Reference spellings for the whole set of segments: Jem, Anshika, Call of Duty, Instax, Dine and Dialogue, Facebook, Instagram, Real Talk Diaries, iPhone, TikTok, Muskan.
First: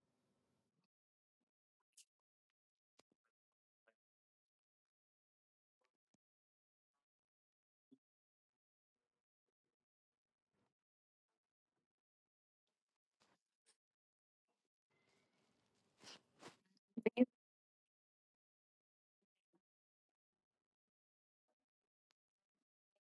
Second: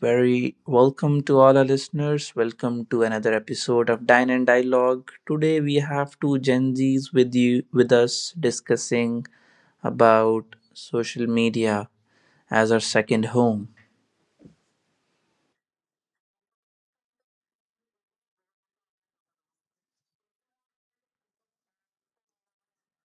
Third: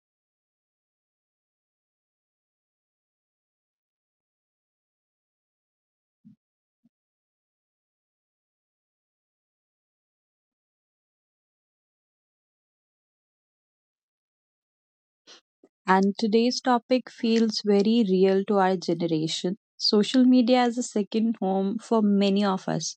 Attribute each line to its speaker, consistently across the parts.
Speaker 1: Very welcome to all our listeners. Welcome to another episode of Dine and Dialogue. Today we have two Gen Zs with us discussing about social media as our second home.
Speaker 2: And today's topic feels very real to our generation. Social media as a second home for many of us.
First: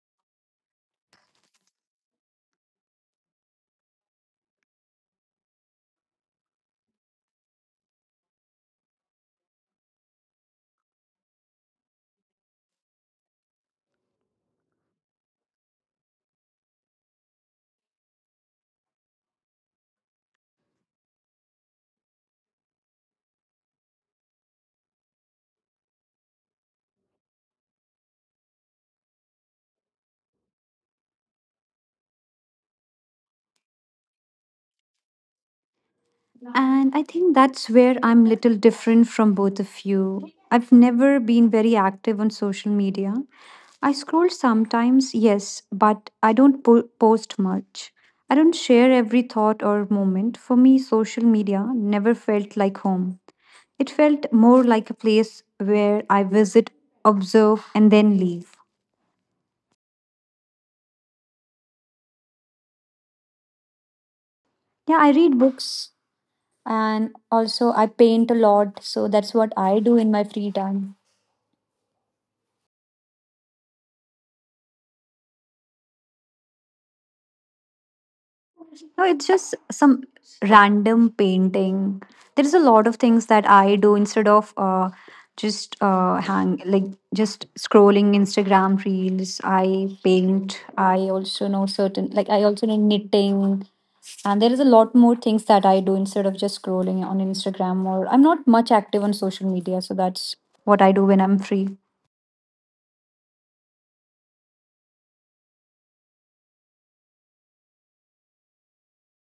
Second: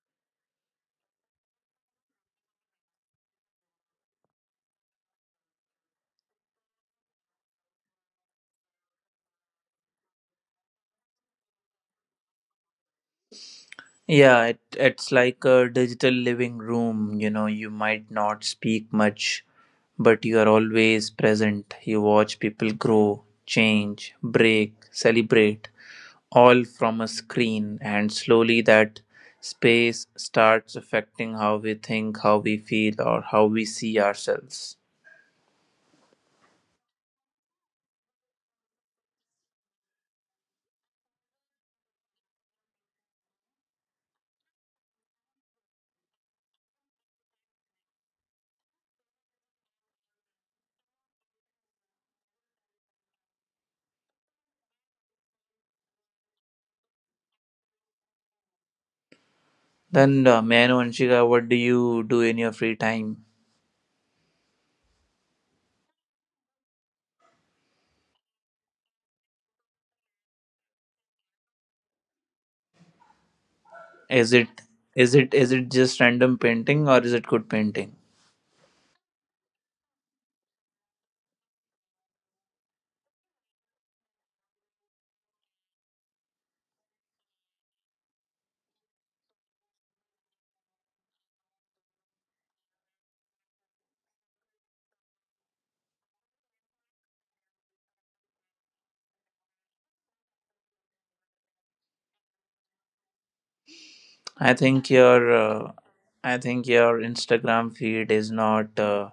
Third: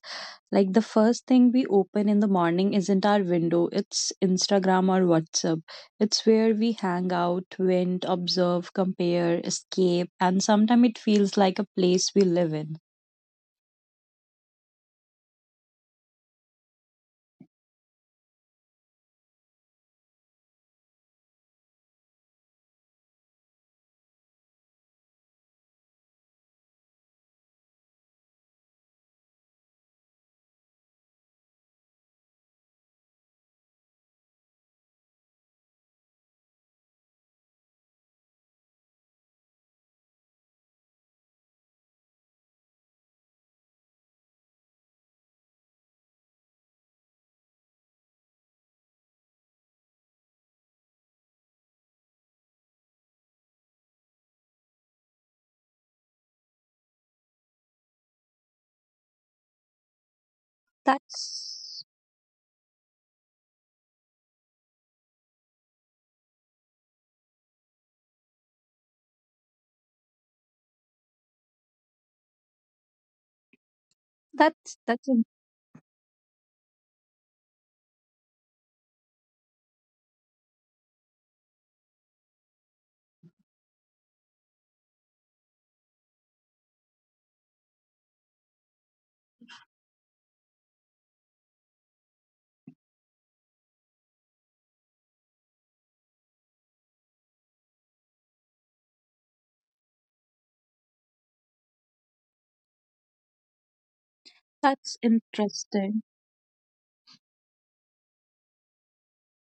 Speaker 2: Like the first thing we open in the morning isn't our window, it's Instagram or WhatsApp. It's where we hang out, vent, observe, compare, escape, and sometimes it feels like a place we live in.
Speaker 1: Yeah, it's like a digital living room. You know, you might not speak much, but you are always present. You watch people grow, change, break, celebrate, all from a screen. And slowly that space starts affecting how we think, how we feel, or how we see ourselves.
Speaker 3: And I think that's where I'm little different from both of you. I've never been very active on social media. I scroll sometimes, yes, but I don't post much. I don't share every thought or moment. For me, social media never felt like home. It felt more like a place where I visit, observe, and then leave.
Speaker 1: Then, may I know, Anshika, what do
Speaker 2: That's
Speaker 1: you do in your free time?
Speaker 3: Yeah, I read books, and also I paint a lot, so that's what I do in my free time.
Speaker 1: Is it
Speaker 2: that's that's in-
Speaker 1: is it just random painting, or is it good painting?
Speaker 3: No, it's just some random painting. There's a lot of things that I do instead of just hang like just scrolling Instagram reels. I paint. I also know knitting, and there is a lot more things that I do instead of just scrolling on Instagram. Or I'm not much active on social media, so that's what I do when I'm free.
Speaker 1: I
Speaker 2: that's
Speaker 1: think your
Speaker 2: interesting.
Speaker 1: uh, I think your Instagram feed is not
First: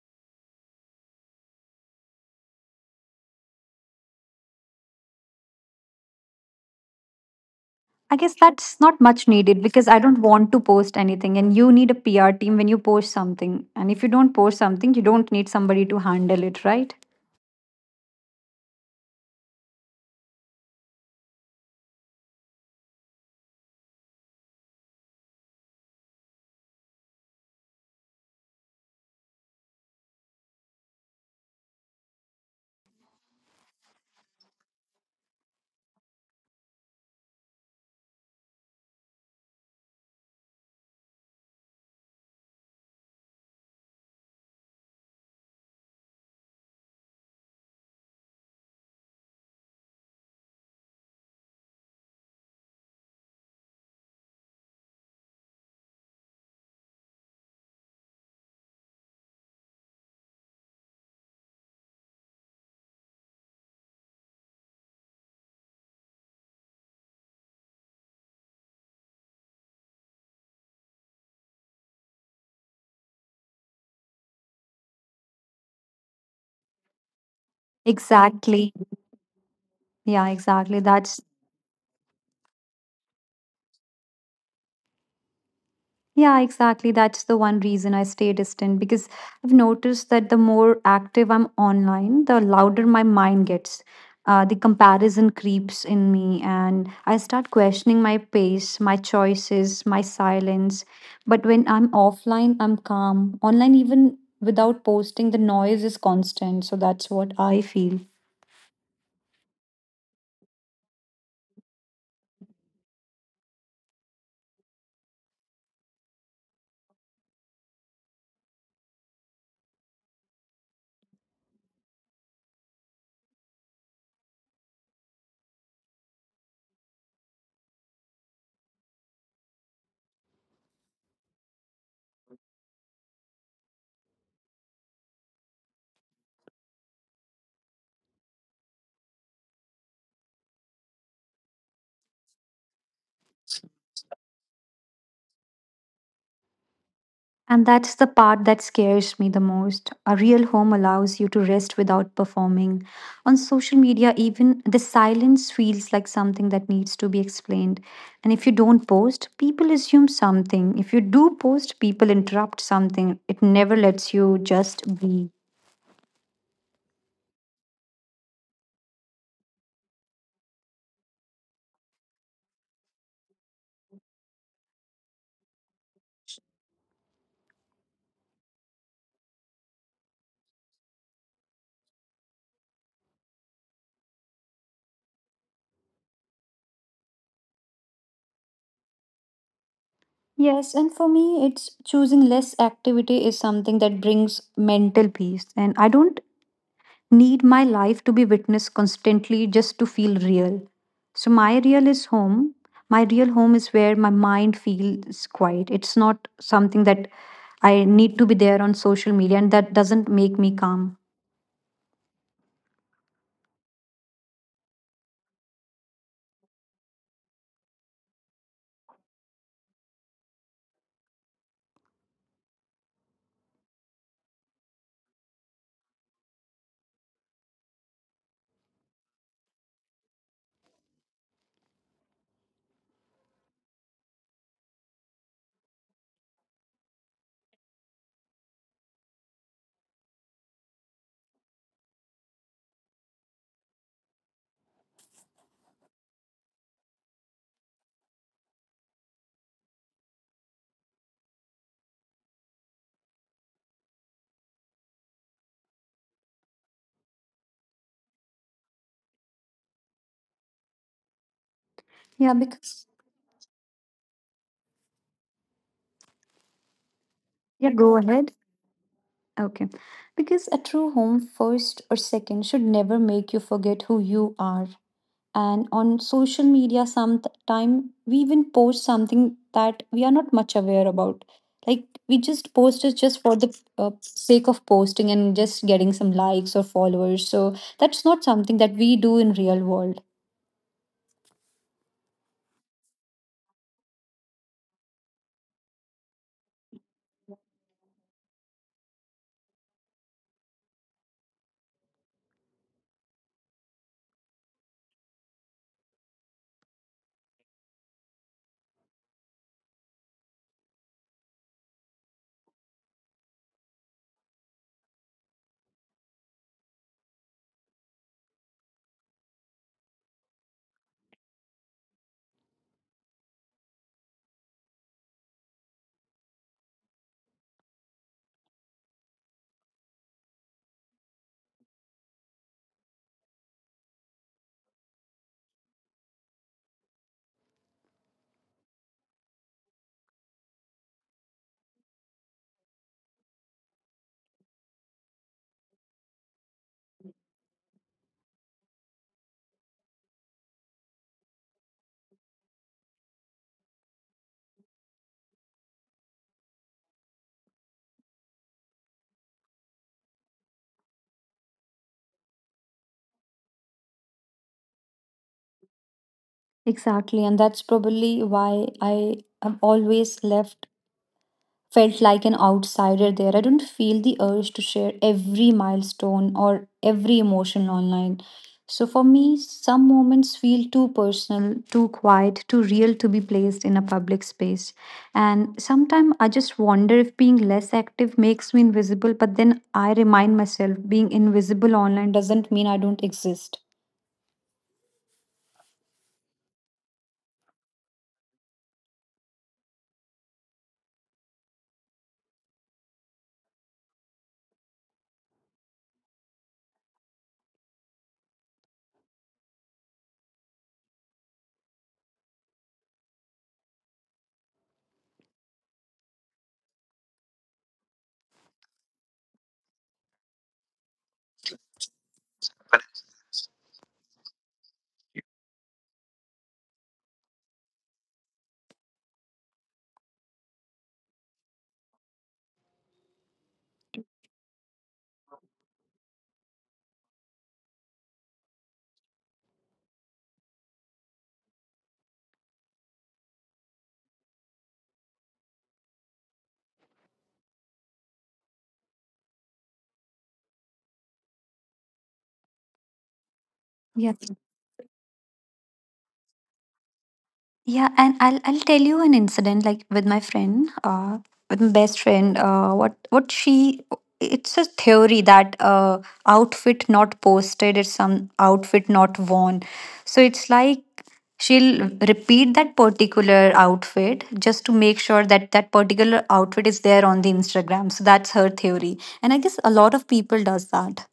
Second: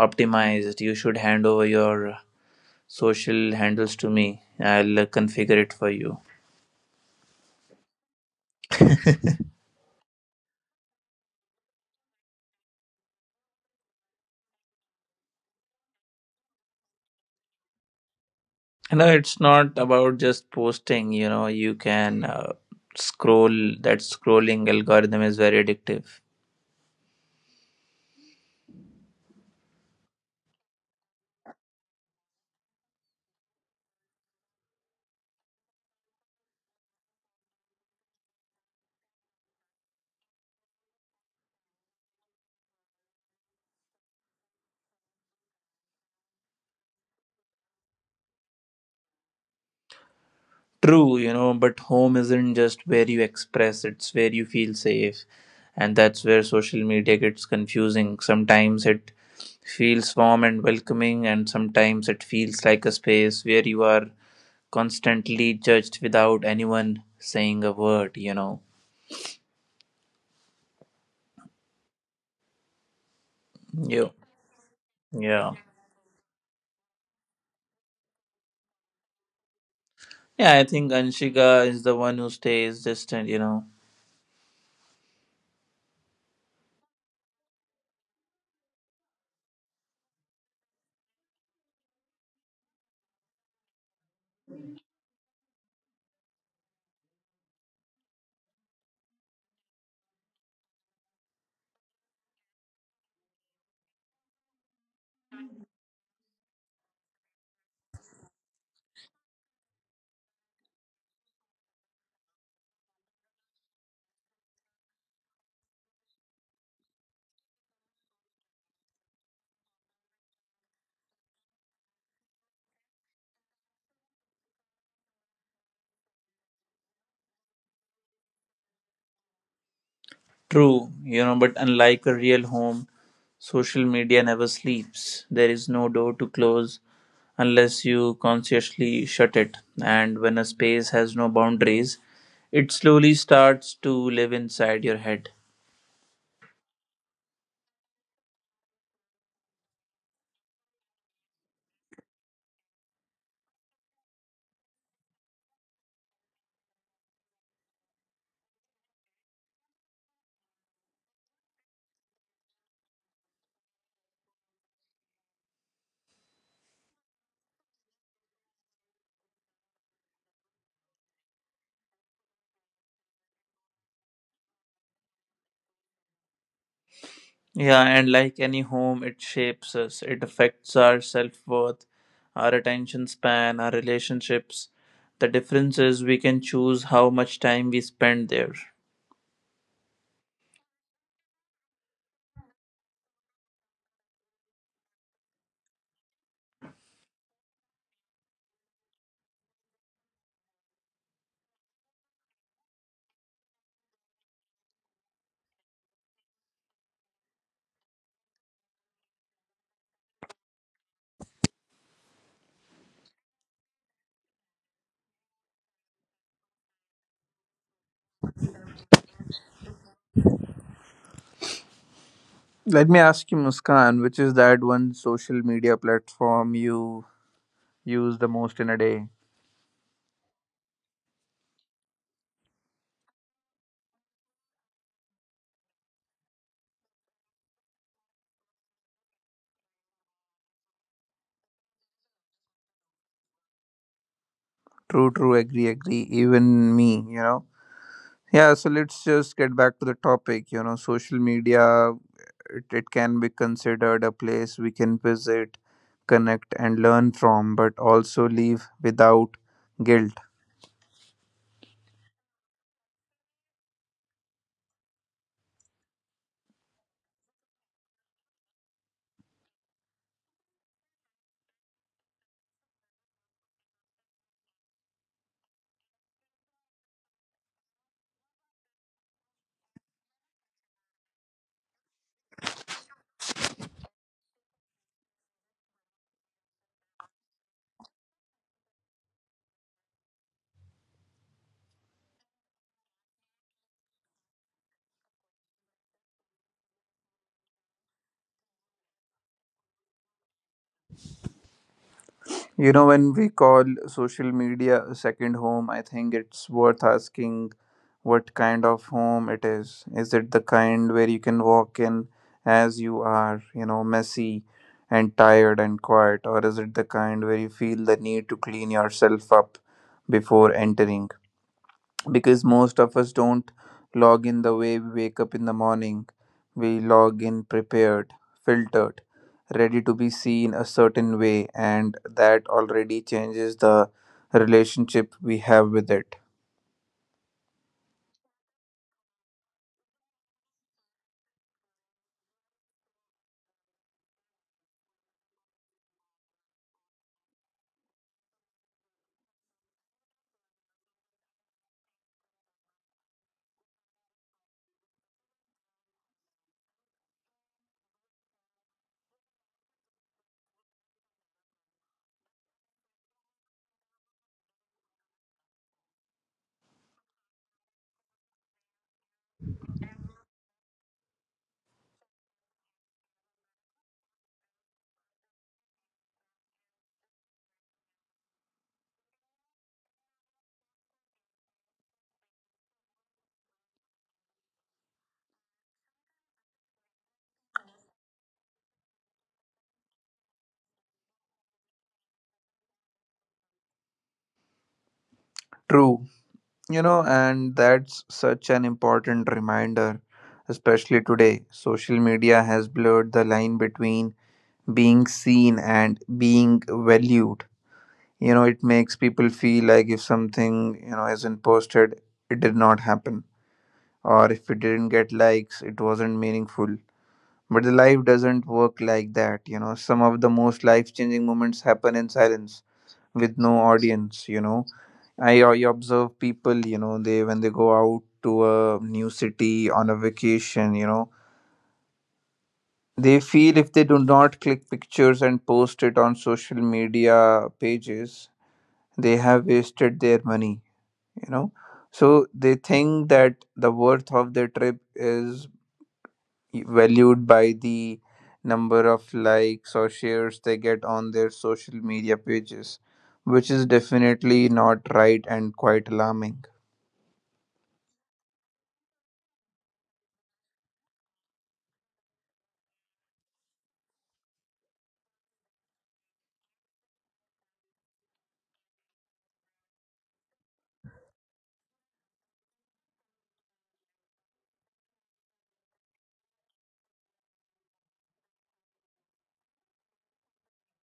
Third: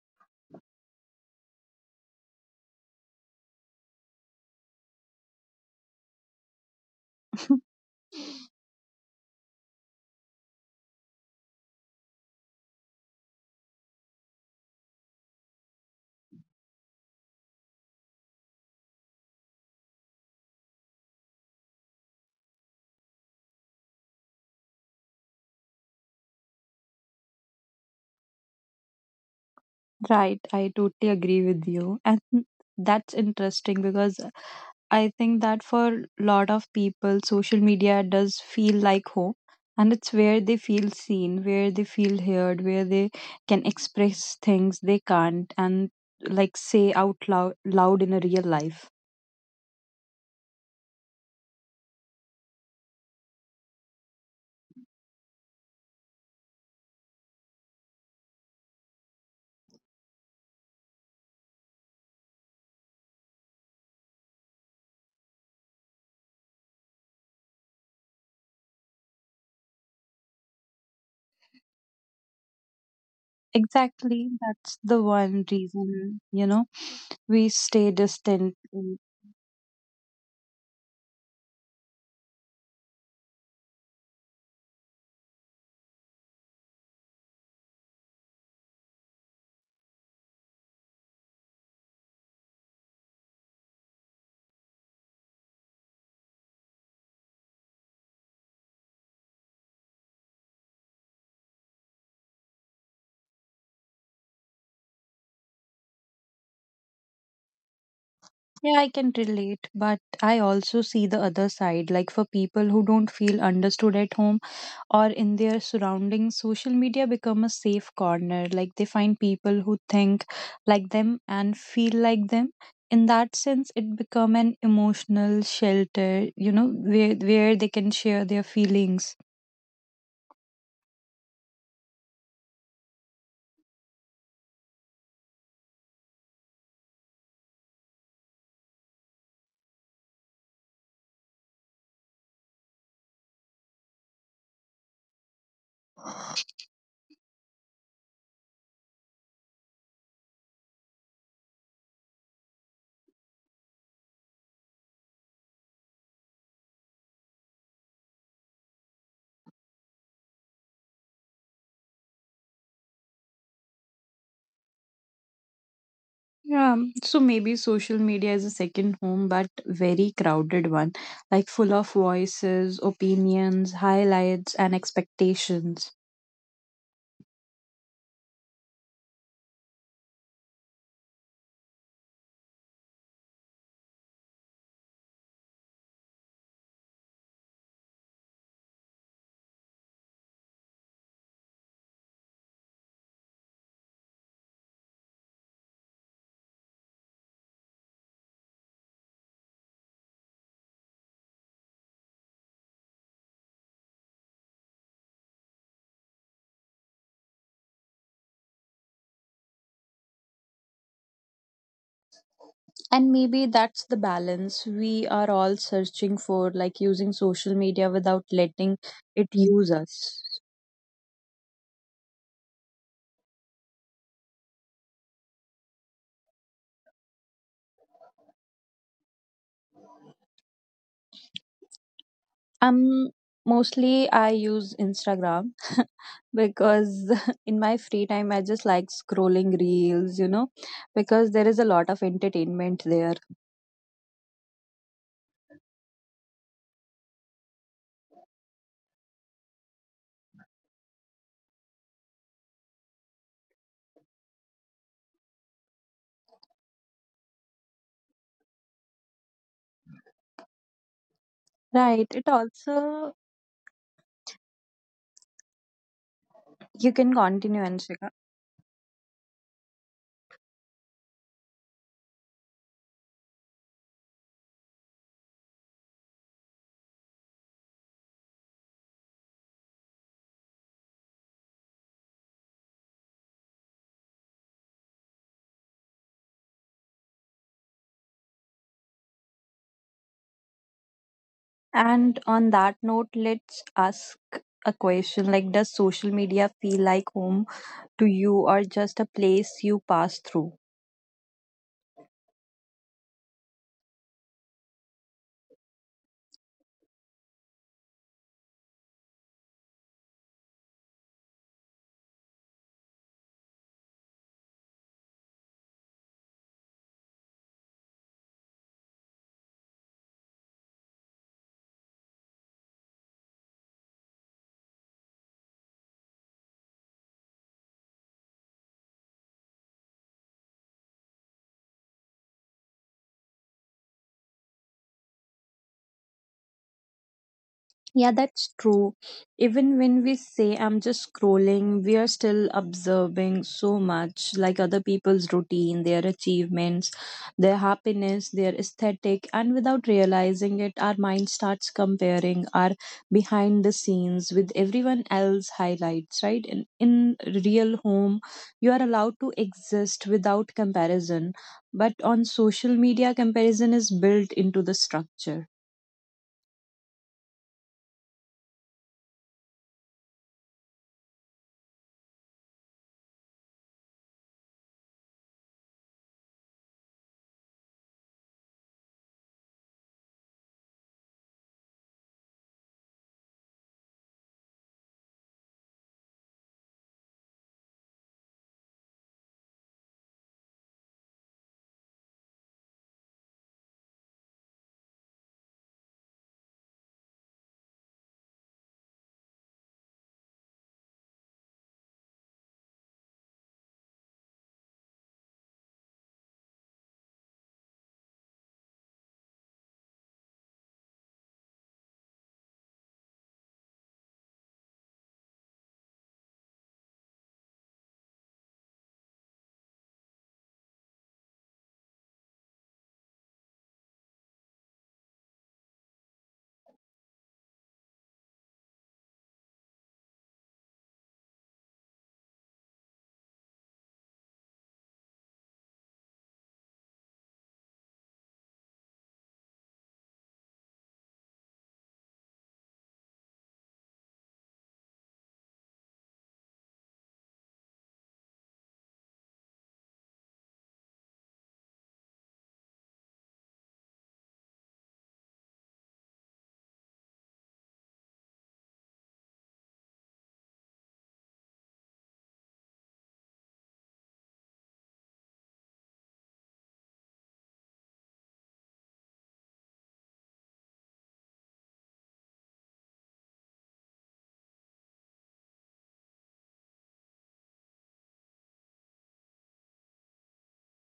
Speaker 1: optimized. You should hand over your social handles to me. I'll configure it for you.
Speaker 3: I guess that's not much needed because I don't want to post anything, and you need a PR team when you post something. And if you don't post something, you don't need somebody to handle it, right?
Speaker 1: You know, it's not about just posting. You know, you can scroll. That scrolling algorithm is very addictive.
Speaker 2: Right, I totally agree with you. And that's interesting because I think that for a lot of people, social media does feel like home, and it's where they feel seen, where they feel heard, where they can express things they can't and like say out loud, loud in a real life.
Speaker 1: True, you know, but home isn't just where you express. It's where you feel safe, and that's where social media gets confusing. Sometimes it feels warm and welcoming, and sometimes it feels like a space where you are constantly judged without anyone saying a word, you know. You,
Speaker 2: Exactly, that's the one
Speaker 1: yeah.
Speaker 2: reason, you know, we stay distant.
Speaker 3: Exactly. Yeah,
Speaker 1: Yeah, I think
Speaker 3: exactly. That's
Speaker 1: Anshika is the one who stays distant, you know.
Speaker 3: Yeah, exactly. That's the one reason I stay distant because I've noticed that the more active I'm online, the louder my mind gets. The comparison creeps in me, and I start questioning my pace, my choices, my silence. But when I'm offline, I'm calm. Online, even without posting, the noise is constant. So that's what I feel.
Speaker 2: Yeah, I can relate, but I also see the other side. Like for people who don't feel understood at home or in their surroundings, social media become a safe corner. Like they find people who think like them and feel like them. In that sense, it become an emotional shelter, you know, where they can share their feelings.
Speaker 1: True, you know, but unlike a real home, social media never sleeps. There is no door to close unless you consciously shut it. And when a space has no boundaries, it slowly starts to live inside your head.
Speaker 3: And that's the part that scares me the most. A real home allows you to rest without performing. On social media, even the silence feels like something that needs to be explained. And if you don't post, people assume something. If you do post, people interrupt something. It never lets you just be.
Speaker 2: Yeah, so maybe social media is a second home, but very crowded one, like full of voices, opinions, highlights, and expectations.
Speaker 1: Yeah, and like any home, it shapes us. It affects our self worth, our attention span, our relationships. The difference is we can choose how much time we spend there.
Speaker 3: Yes, and for me, it's choosing less activity is something that brings mental peace. And I don't need my life to be witnessed constantly just to feel real. So my real is home. My real home is where my mind feels quiet. It's not something that I need to be there on social media, and that doesn't make me calm.
Speaker 2: And maybe that's the balance we are all searching for, like using social media without letting it use us.
Speaker 1: Let me ask you, Muskan, which is that one social media platform you use the most in a day?
Speaker 2: Um, Mostly I use Instagram because in my free time I just like scrolling reels, you know, because there is a lot of entertainment there.
Speaker 1: True, true, agree, agree. Even me, you know. Yeah, so let's just get back to the topic, you know, social media. It can be considered a place we can visit, connect, and learn from, but also leave without guilt.
Speaker 3: Yeah,
Speaker 2: Right. It
Speaker 3: because
Speaker 2: also you can
Speaker 3: yeah, go
Speaker 2: continue,
Speaker 3: ahead.
Speaker 2: Anshika.
Speaker 3: Okay. Because a true home, first or second, should never make you forget who you are. And on social media sometime we even post something that we are not much aware about, like we just post it just for the sake of posting and just getting some likes or followers, so that's not something that we do in real world.
Speaker 2: And on that note, let's ask a question like does social media feel like home to you or just a place you pass through?
Speaker 1: You know, when we call social media a second home, I think it's worth asking what kind of home it is. Is it the kind where you can walk in as you are, you know, messy and tired and quiet, or is it the kind where you feel the need to clean yourself up before entering? Because most of us don't log in the way we wake up in the morning. We log in prepared, filtered, ready to be seen a certain way, and that already changes the relationship we have with it.
Speaker 2: Yeah, that's true. Even when we say I'm just scrolling, we are still observing so much like other people's routine, their achievements, their happiness, their aesthetic, and without realizing it, our mind starts comparing our behind the scenes with everyone else highlights, right? In real home, you are allowed to exist without comparison, but on social media, comparison is built into the structure.
Speaker 3: Exactly, and that's probably why I have always left felt like an outsider there. I don't feel the urge to share every milestone or every emotion online. So for me, some moments feel too personal, too quiet, too real to be placed in a public space. And sometimes I just wonder if being less active makes me invisible, but then I remind myself being invisible online doesn't mean I don't exist.
Speaker 1: True, you know, and that's such an important reminder, especially today. Social media has blurred the line between being seen and being valued. You know, it makes people feel like if something, you know, isn't posted, it did not happen, or if it didn't get likes, it wasn't meaningful. But the life doesn't work like that. You know, some of the most life changing moments happen in silence with no audience, you know. I observe people, you know. They, when they go out to a new city on a vacation, you know, they feel if they do not click pictures and post it on social media pages, they have wasted their money, you know. So they think that the worth of their trip is valued by the number of likes or shares they get on their social media pages, which is
Speaker 3: Yeah.
Speaker 1: definitely not right and quite alarming.
Speaker 3: Yeah, and I'll tell you an incident, like with my friend, with my best friend, what she it's a theory that outfit not posted is some outfit not worn. So it's like she'll repeat that particular outfit just to make sure that that particular outfit is there on the Instagram, so that's her theory, and I guess a lot of people does that.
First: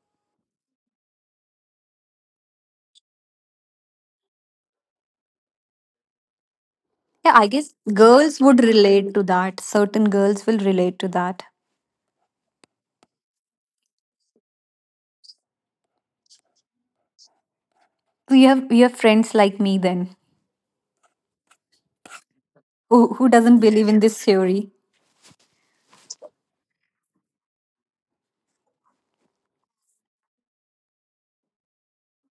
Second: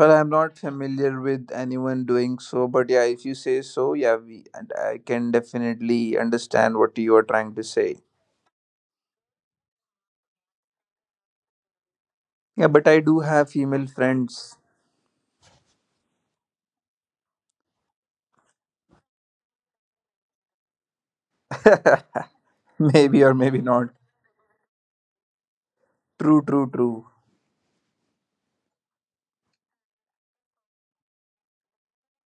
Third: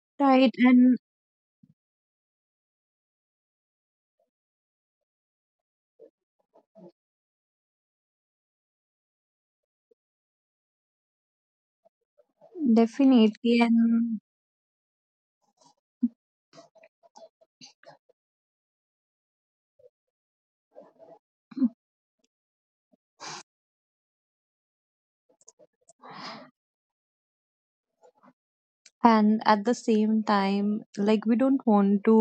Speaker 1: Well, I'm
Speaker 2: Right,
Speaker 1: not
Speaker 2: and
Speaker 1: familiar with anyone doing so, but yeah, if you say so. Yeah, and I can definitely understand what you are
Speaker 3: Yeah I
Speaker 1: trying to
Speaker 3: guess
Speaker 1: say.
Speaker 3: girls would relate to that Certain girls will relate to that.
Speaker 1: Yeah, but I do have
Speaker 2: definitely,
Speaker 1: female
Speaker 2: and
Speaker 1: friends.
Speaker 3: You have friends like me then,
Speaker 1: Maybe
Speaker 3: who
Speaker 1: or
Speaker 3: doesn't
Speaker 1: maybe
Speaker 3: believe
Speaker 1: not.
Speaker 3: in this theory.
Speaker 1: True, true, true.
Speaker 2: and at the same time, like we don't want to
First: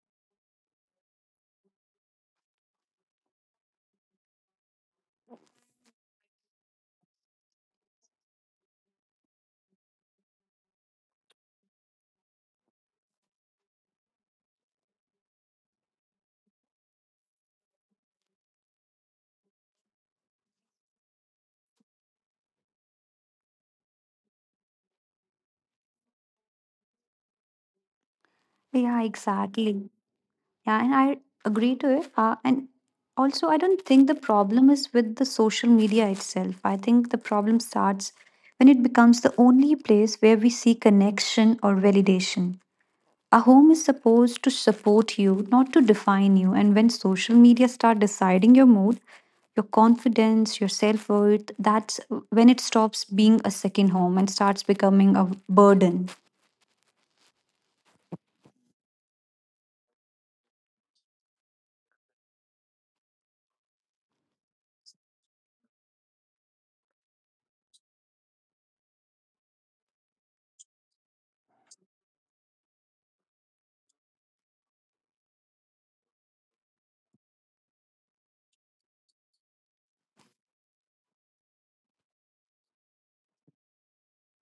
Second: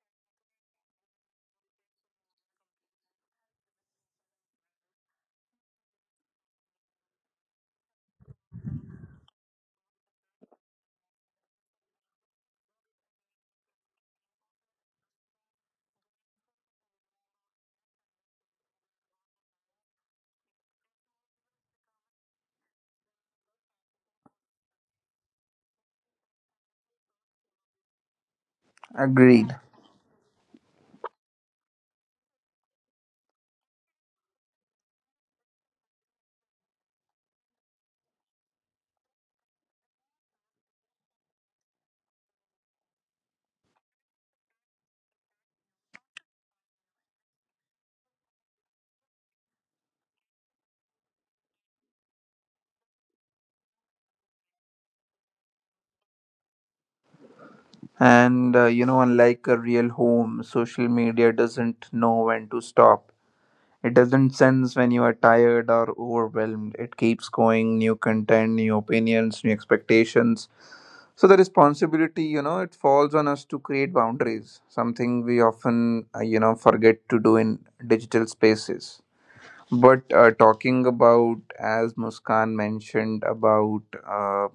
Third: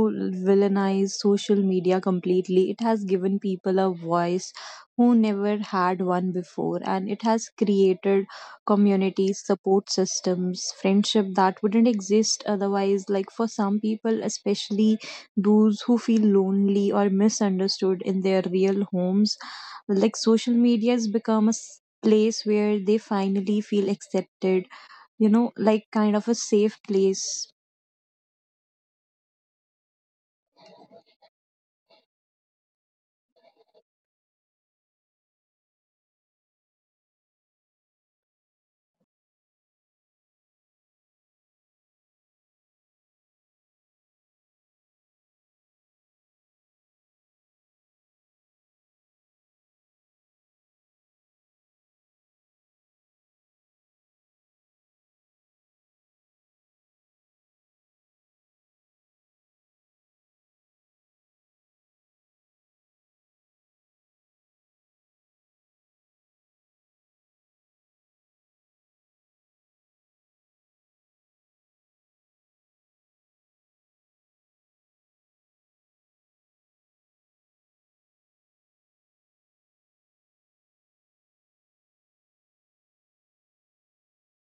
Speaker 2: villainize social media completely. It has given people a voice who never had one before, and it has created communities, support systems, friendship that wouldn't exist otherwise. Like for some people, especially those who feel lonely or misunderstood in their real homes, like social media has become a s- place where they finally feel accepted, you know, like kind of a safe place.
Speaker 3: Yeah,
Speaker 1: Agreed.
Speaker 3: exactly. Yeah, and I agree to it. And also, I don't think the problem is with the social media itself. I think the problem starts when it becomes the only place where we see connection or validation. A home is supposed to support you, not to define you. And when social media start deciding your mood, your confidence, your self worth, that's when it stops being a second home and starts becoming a burden
Speaker 1: And you know, unlike a real home, social media doesn't know when to stop. It doesn't sense when you are tired or overwhelmed. It keeps going, new content, new opinions, new expectations. So the responsibility, you know, it falls on us to create boundaries, something we often, forget to do in digital spaces. But talking about, as Muskan mentioned, about uh,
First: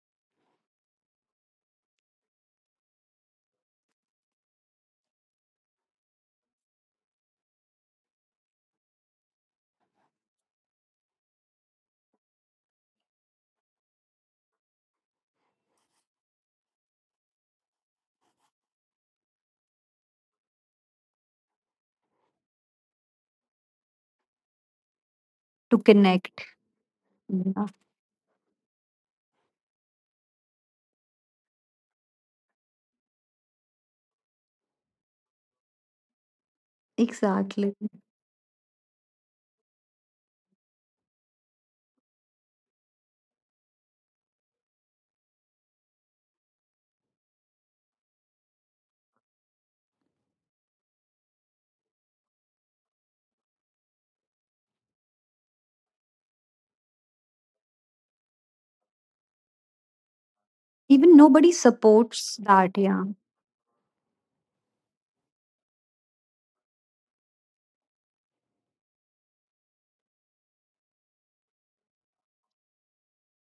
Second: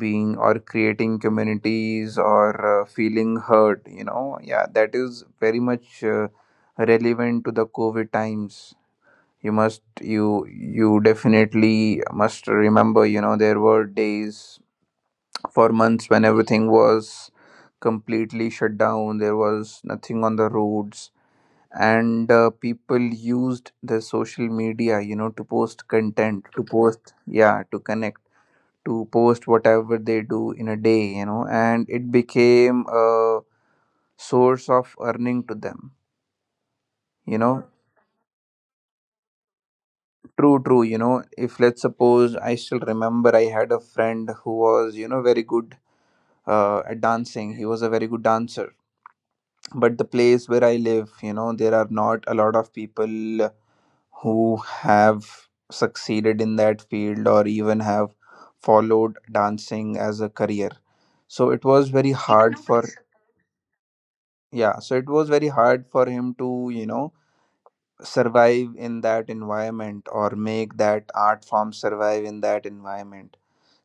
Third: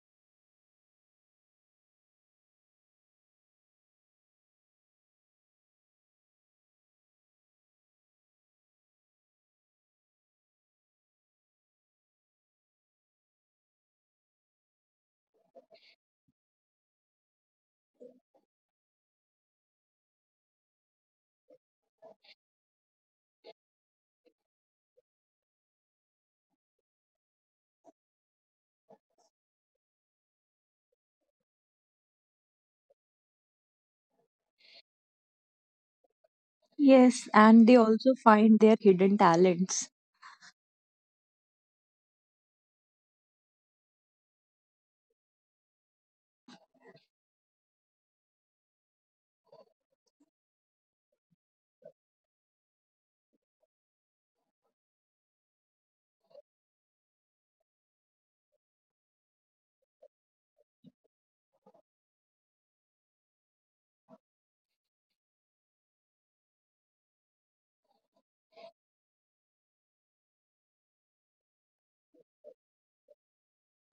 Speaker 1: being or creating communities or feeling heard, you know, yeah, that is very much relevant to the COVID times. You definitely must remember, you know, there were days for months when everything was completely shut down. There was nothing on the roads, and people used the social media, you know, to post
Speaker 3: to
Speaker 1: content,
Speaker 3: connect.
Speaker 1: to post, yeah, to
Speaker 3: Yeah,
Speaker 1: connect, to post whatever they do in a day, you know, and it became a source of earning to them.
Speaker 2: Yes,
Speaker 1: You know,
Speaker 2: and they
Speaker 3: exactly.
Speaker 2: also find their hidden talents.
Speaker 1: true, true. You know, if, let's suppose, I still remember I had a friend who was, you know, very good at dancing. He was a very good dancer, but the place where I live, you know, there are not a lot of people who have succeeded in that field or even have followed dancing as a career.
Speaker 3: Even
Speaker 1: So it
Speaker 3: nobody
Speaker 1: was very hard
Speaker 3: supports
Speaker 1: for
Speaker 3: that. Yeah.
Speaker 1: Yeah, so it was very hard for him to, you know, survive in that environment or make that art form survive in that environment.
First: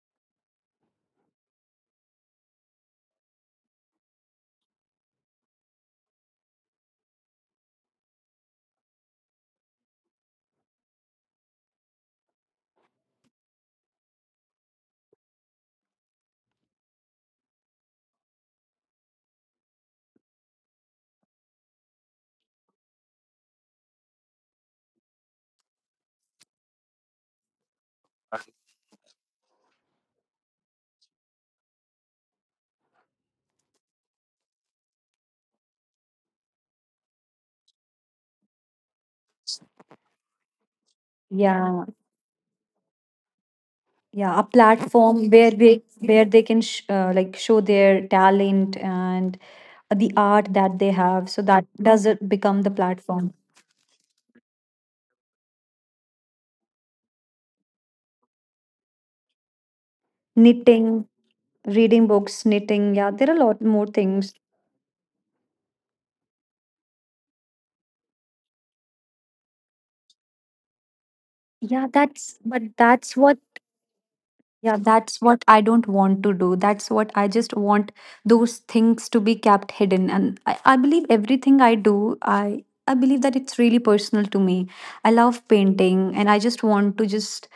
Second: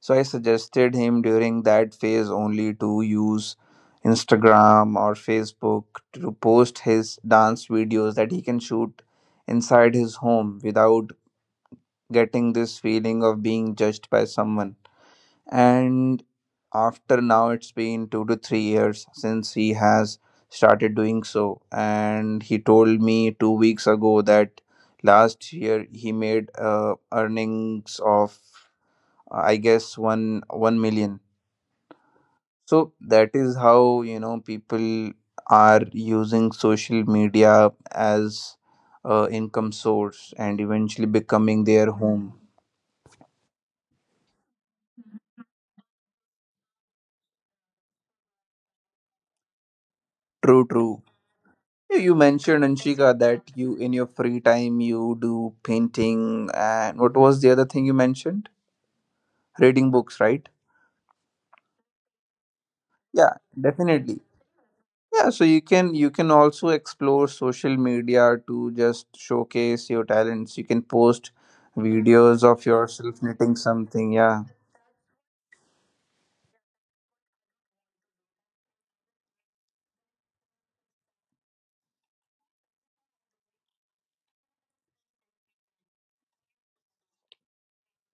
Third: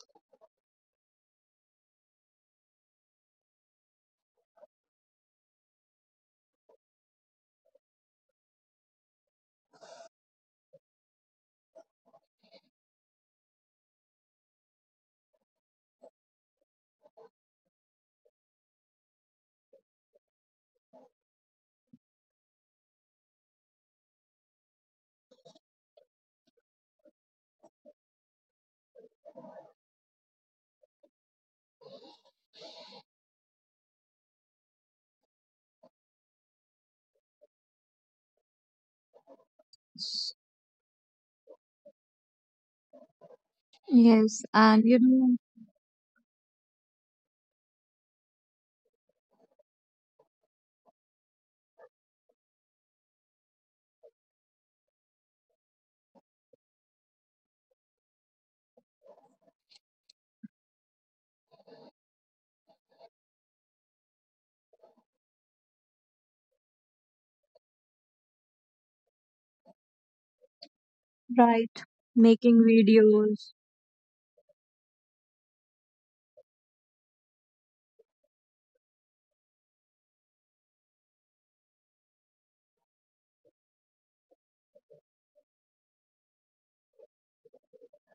Speaker 1: So I suggested him during that phase only to use Instagram or Facebook to post his dance videos that he can shoot inside his home without getting this feeling of being judged by someone. And after now it's been 2 to 3 years since he has started doing so, and he told me 2 weeks ago that last year he made earnings of, I guess, 1 million. So that is how, you know, people are using social media as income source and eventually becoming their
Speaker 3: yeah
Speaker 1: home.
Speaker 2: Yes,
Speaker 3: yeah, a
Speaker 2: and you know,
Speaker 3: platform where they can like show their talent and the
Speaker 1: True,
Speaker 3: art
Speaker 1: true.
Speaker 3: that they have, so
Speaker 1: Yeah,
Speaker 3: that
Speaker 1: you
Speaker 3: does
Speaker 1: mentioned,
Speaker 3: it become
Speaker 1: Anshika,
Speaker 3: the
Speaker 1: that
Speaker 3: platform.
Speaker 1: you, in your free time, you do painting, and what was the other thing you mentioned? Reading books, right?
Speaker 3: Knitting, reading books,
Speaker 1: Yeah,
Speaker 3: knitting, yeah, there are a lot
Speaker 1: definitely.
Speaker 3: more things.
Speaker 1: Yeah, so you can, you can also explore social media to just showcase your talents. You can post
Speaker 2: right,
Speaker 3: Yeah,
Speaker 1: videos
Speaker 2: making
Speaker 1: of
Speaker 3: that's but
Speaker 1: yourself
Speaker 2: videos.
Speaker 1: knitting
Speaker 3: that's what
Speaker 1: something. Yeah.
Speaker 3: Yeah, that's what I don't want to do. That's what I just want those things to be kept hidden. And I believe everything I do, I believe that it's really personal to me. I love painting, and I just want to just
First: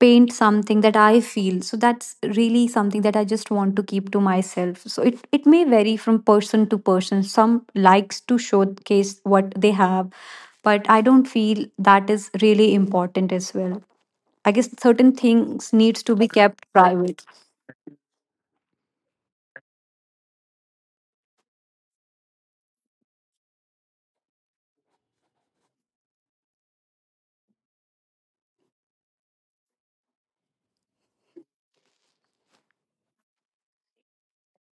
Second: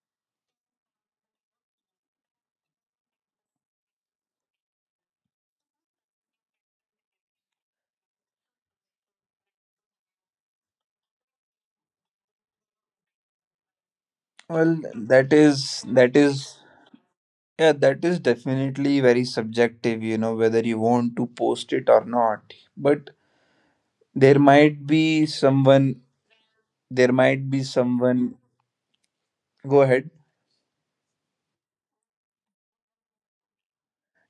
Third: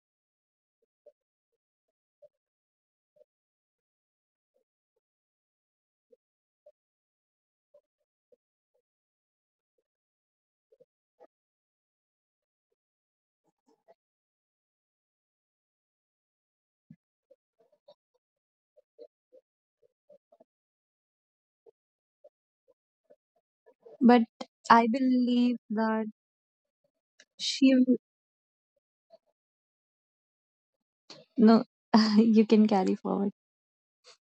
Speaker 3: paint something that I feel. So that's really something that I just want to keep to myself. So it may vary from person to person. Some likes to showcase what they have, but I don't feel that is really important as well. I guess
Speaker 1: Well,
Speaker 3: certain
Speaker 1: that
Speaker 3: things needs
Speaker 1: is
Speaker 3: to be
Speaker 1: that
Speaker 3: kept
Speaker 1: is
Speaker 3: private.
Speaker 1: yeah, that is definitely very subjective, you know, whether you want to post it or not. But
Speaker 2: But
Speaker 1: there might
Speaker 2: I
Speaker 1: be
Speaker 2: believe
Speaker 1: someone
Speaker 2: that
Speaker 1: there might be
Speaker 2: she, w-
Speaker 1: someone Go ahead.
Speaker 2: no, you can carry forward.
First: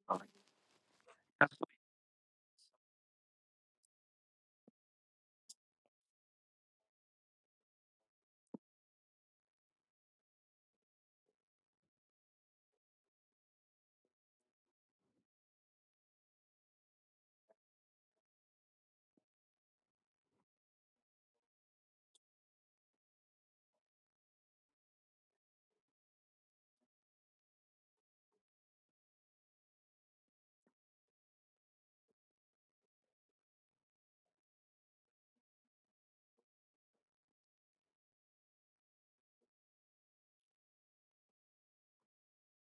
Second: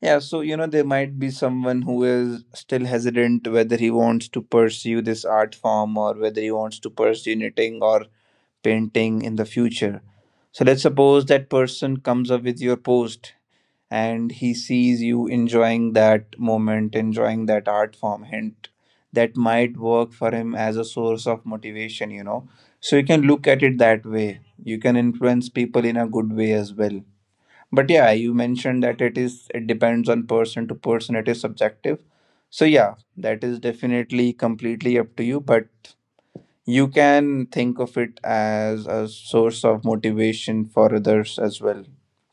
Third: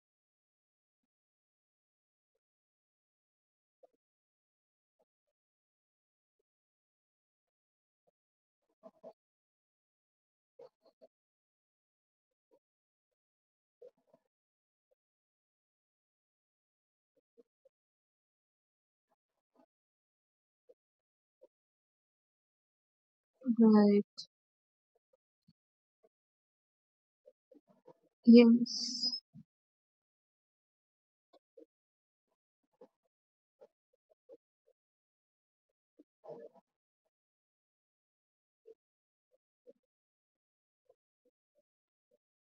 Speaker 1: So there might be someone who is still hesitant whether he wants to pursue this art form or whether he wants to pursue knitting or painting in the future. So let's suppose that person comes up with your post and he sees you enjoying that moment, enjoying that art form, hint, that might work for him as a source of motivation, you know. So you can look at it that
Speaker 2: Right,
Speaker 1: way. You can influence people in a good way as well. But yeah, you mentioned that
Speaker 2: yes,
Speaker 1: it is, it depends on person to person, it is subjective. So yeah, that is definitely completely up to you, but you can think of it as a source of motivation for others as well,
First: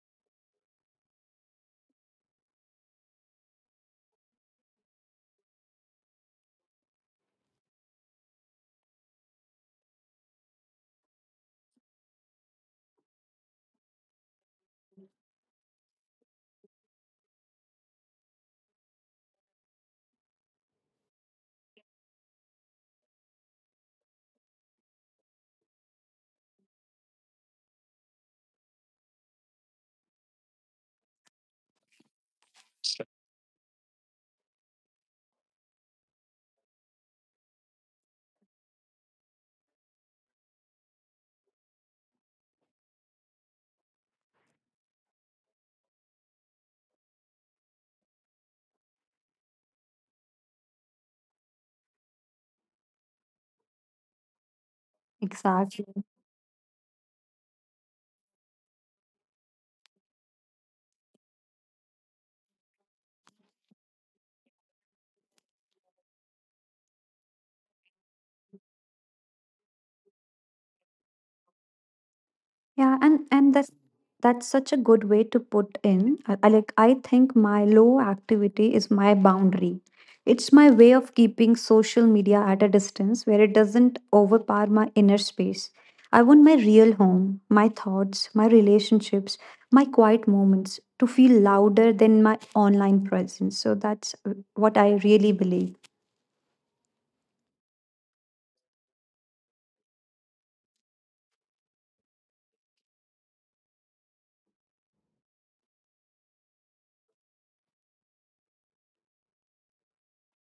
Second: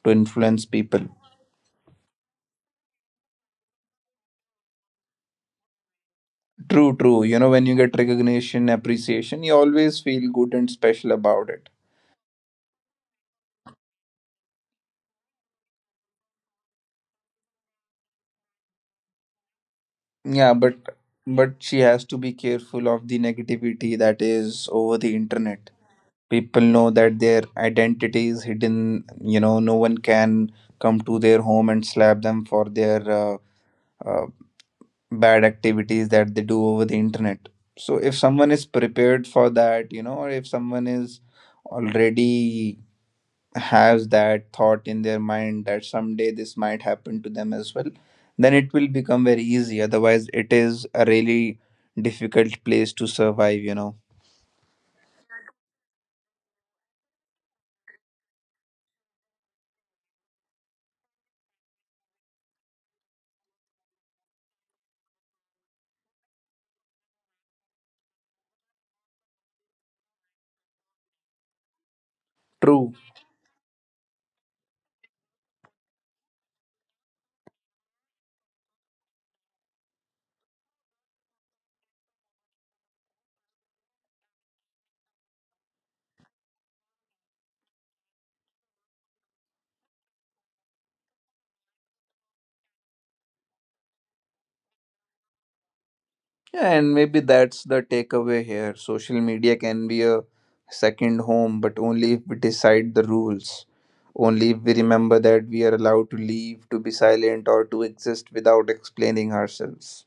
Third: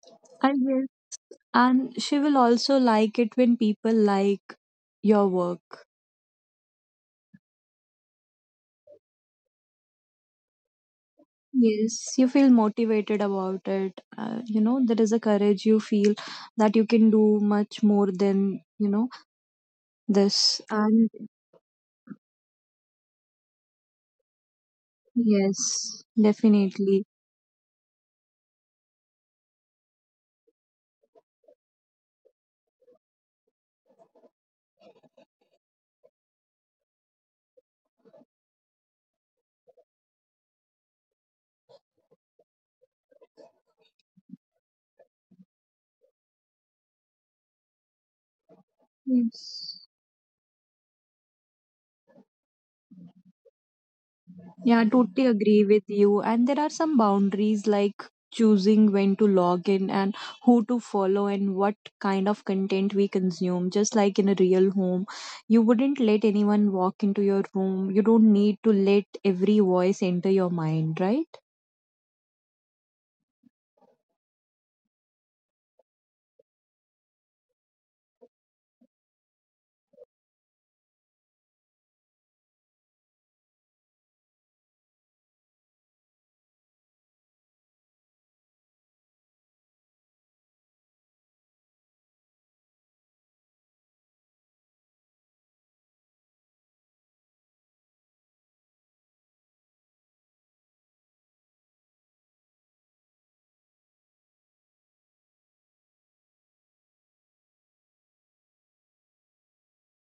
Speaker 1: to
Speaker 2: I
Speaker 1: influence people.
Speaker 2: guess. And she will also like it when people like your work.
Speaker 1: True, true. You know, when you get recognition, appreciation, you always feel good and special about it.
Speaker 2: Yes, you feel motivated about it. You know, there is a courage you feel that you can do much more than, you know,
Speaker 1: Yeah,
Speaker 2: this.
Speaker 1: but
Speaker 2: And
Speaker 1: but she has to be careful of the negativity that is over the internet.
Speaker 2: yes,
Speaker 1: People know
Speaker 2: definitely.
Speaker 1: that their identity is hidden. You know, no one can come to their home and slap them for their uh, bad activities that they do over the internet. So if someone is prepared for that, you know, or if someone is already has that thought in their mind that someday this might happen to them as well, then it will become very easy.
Speaker 2: Yes.
Speaker 1: Otherwise, it is a really difficult place to survive, you know.
Speaker 2: Yeah, I totally agree
Speaker 3: Exactly.
Speaker 2: with you. And there are some boundaries like choosing when to log in and who to follow and what kind of content we consume, just like in a real home. You wouldn't let anyone walk into your room. You don't need to let every voice enter your mind, right?
Speaker 3: Yeah, and
Speaker 1: True.
Speaker 3: that's such a good way to put in. I think my low activity is my boundary. It's my way of keeping social media at a distance where it doesn't overpower my inner space. I want my real home, my thoughts, my relationships, my quiet moments to feel louder than my online presence. So that's what I really believe.
Speaker 1: Yeah, and maybe that's the takeaway here. Social media can be a second home, but only if we decide the rules. Only if we remember that we are allowed to leave, to be silent, or to exist without explaining ourselves.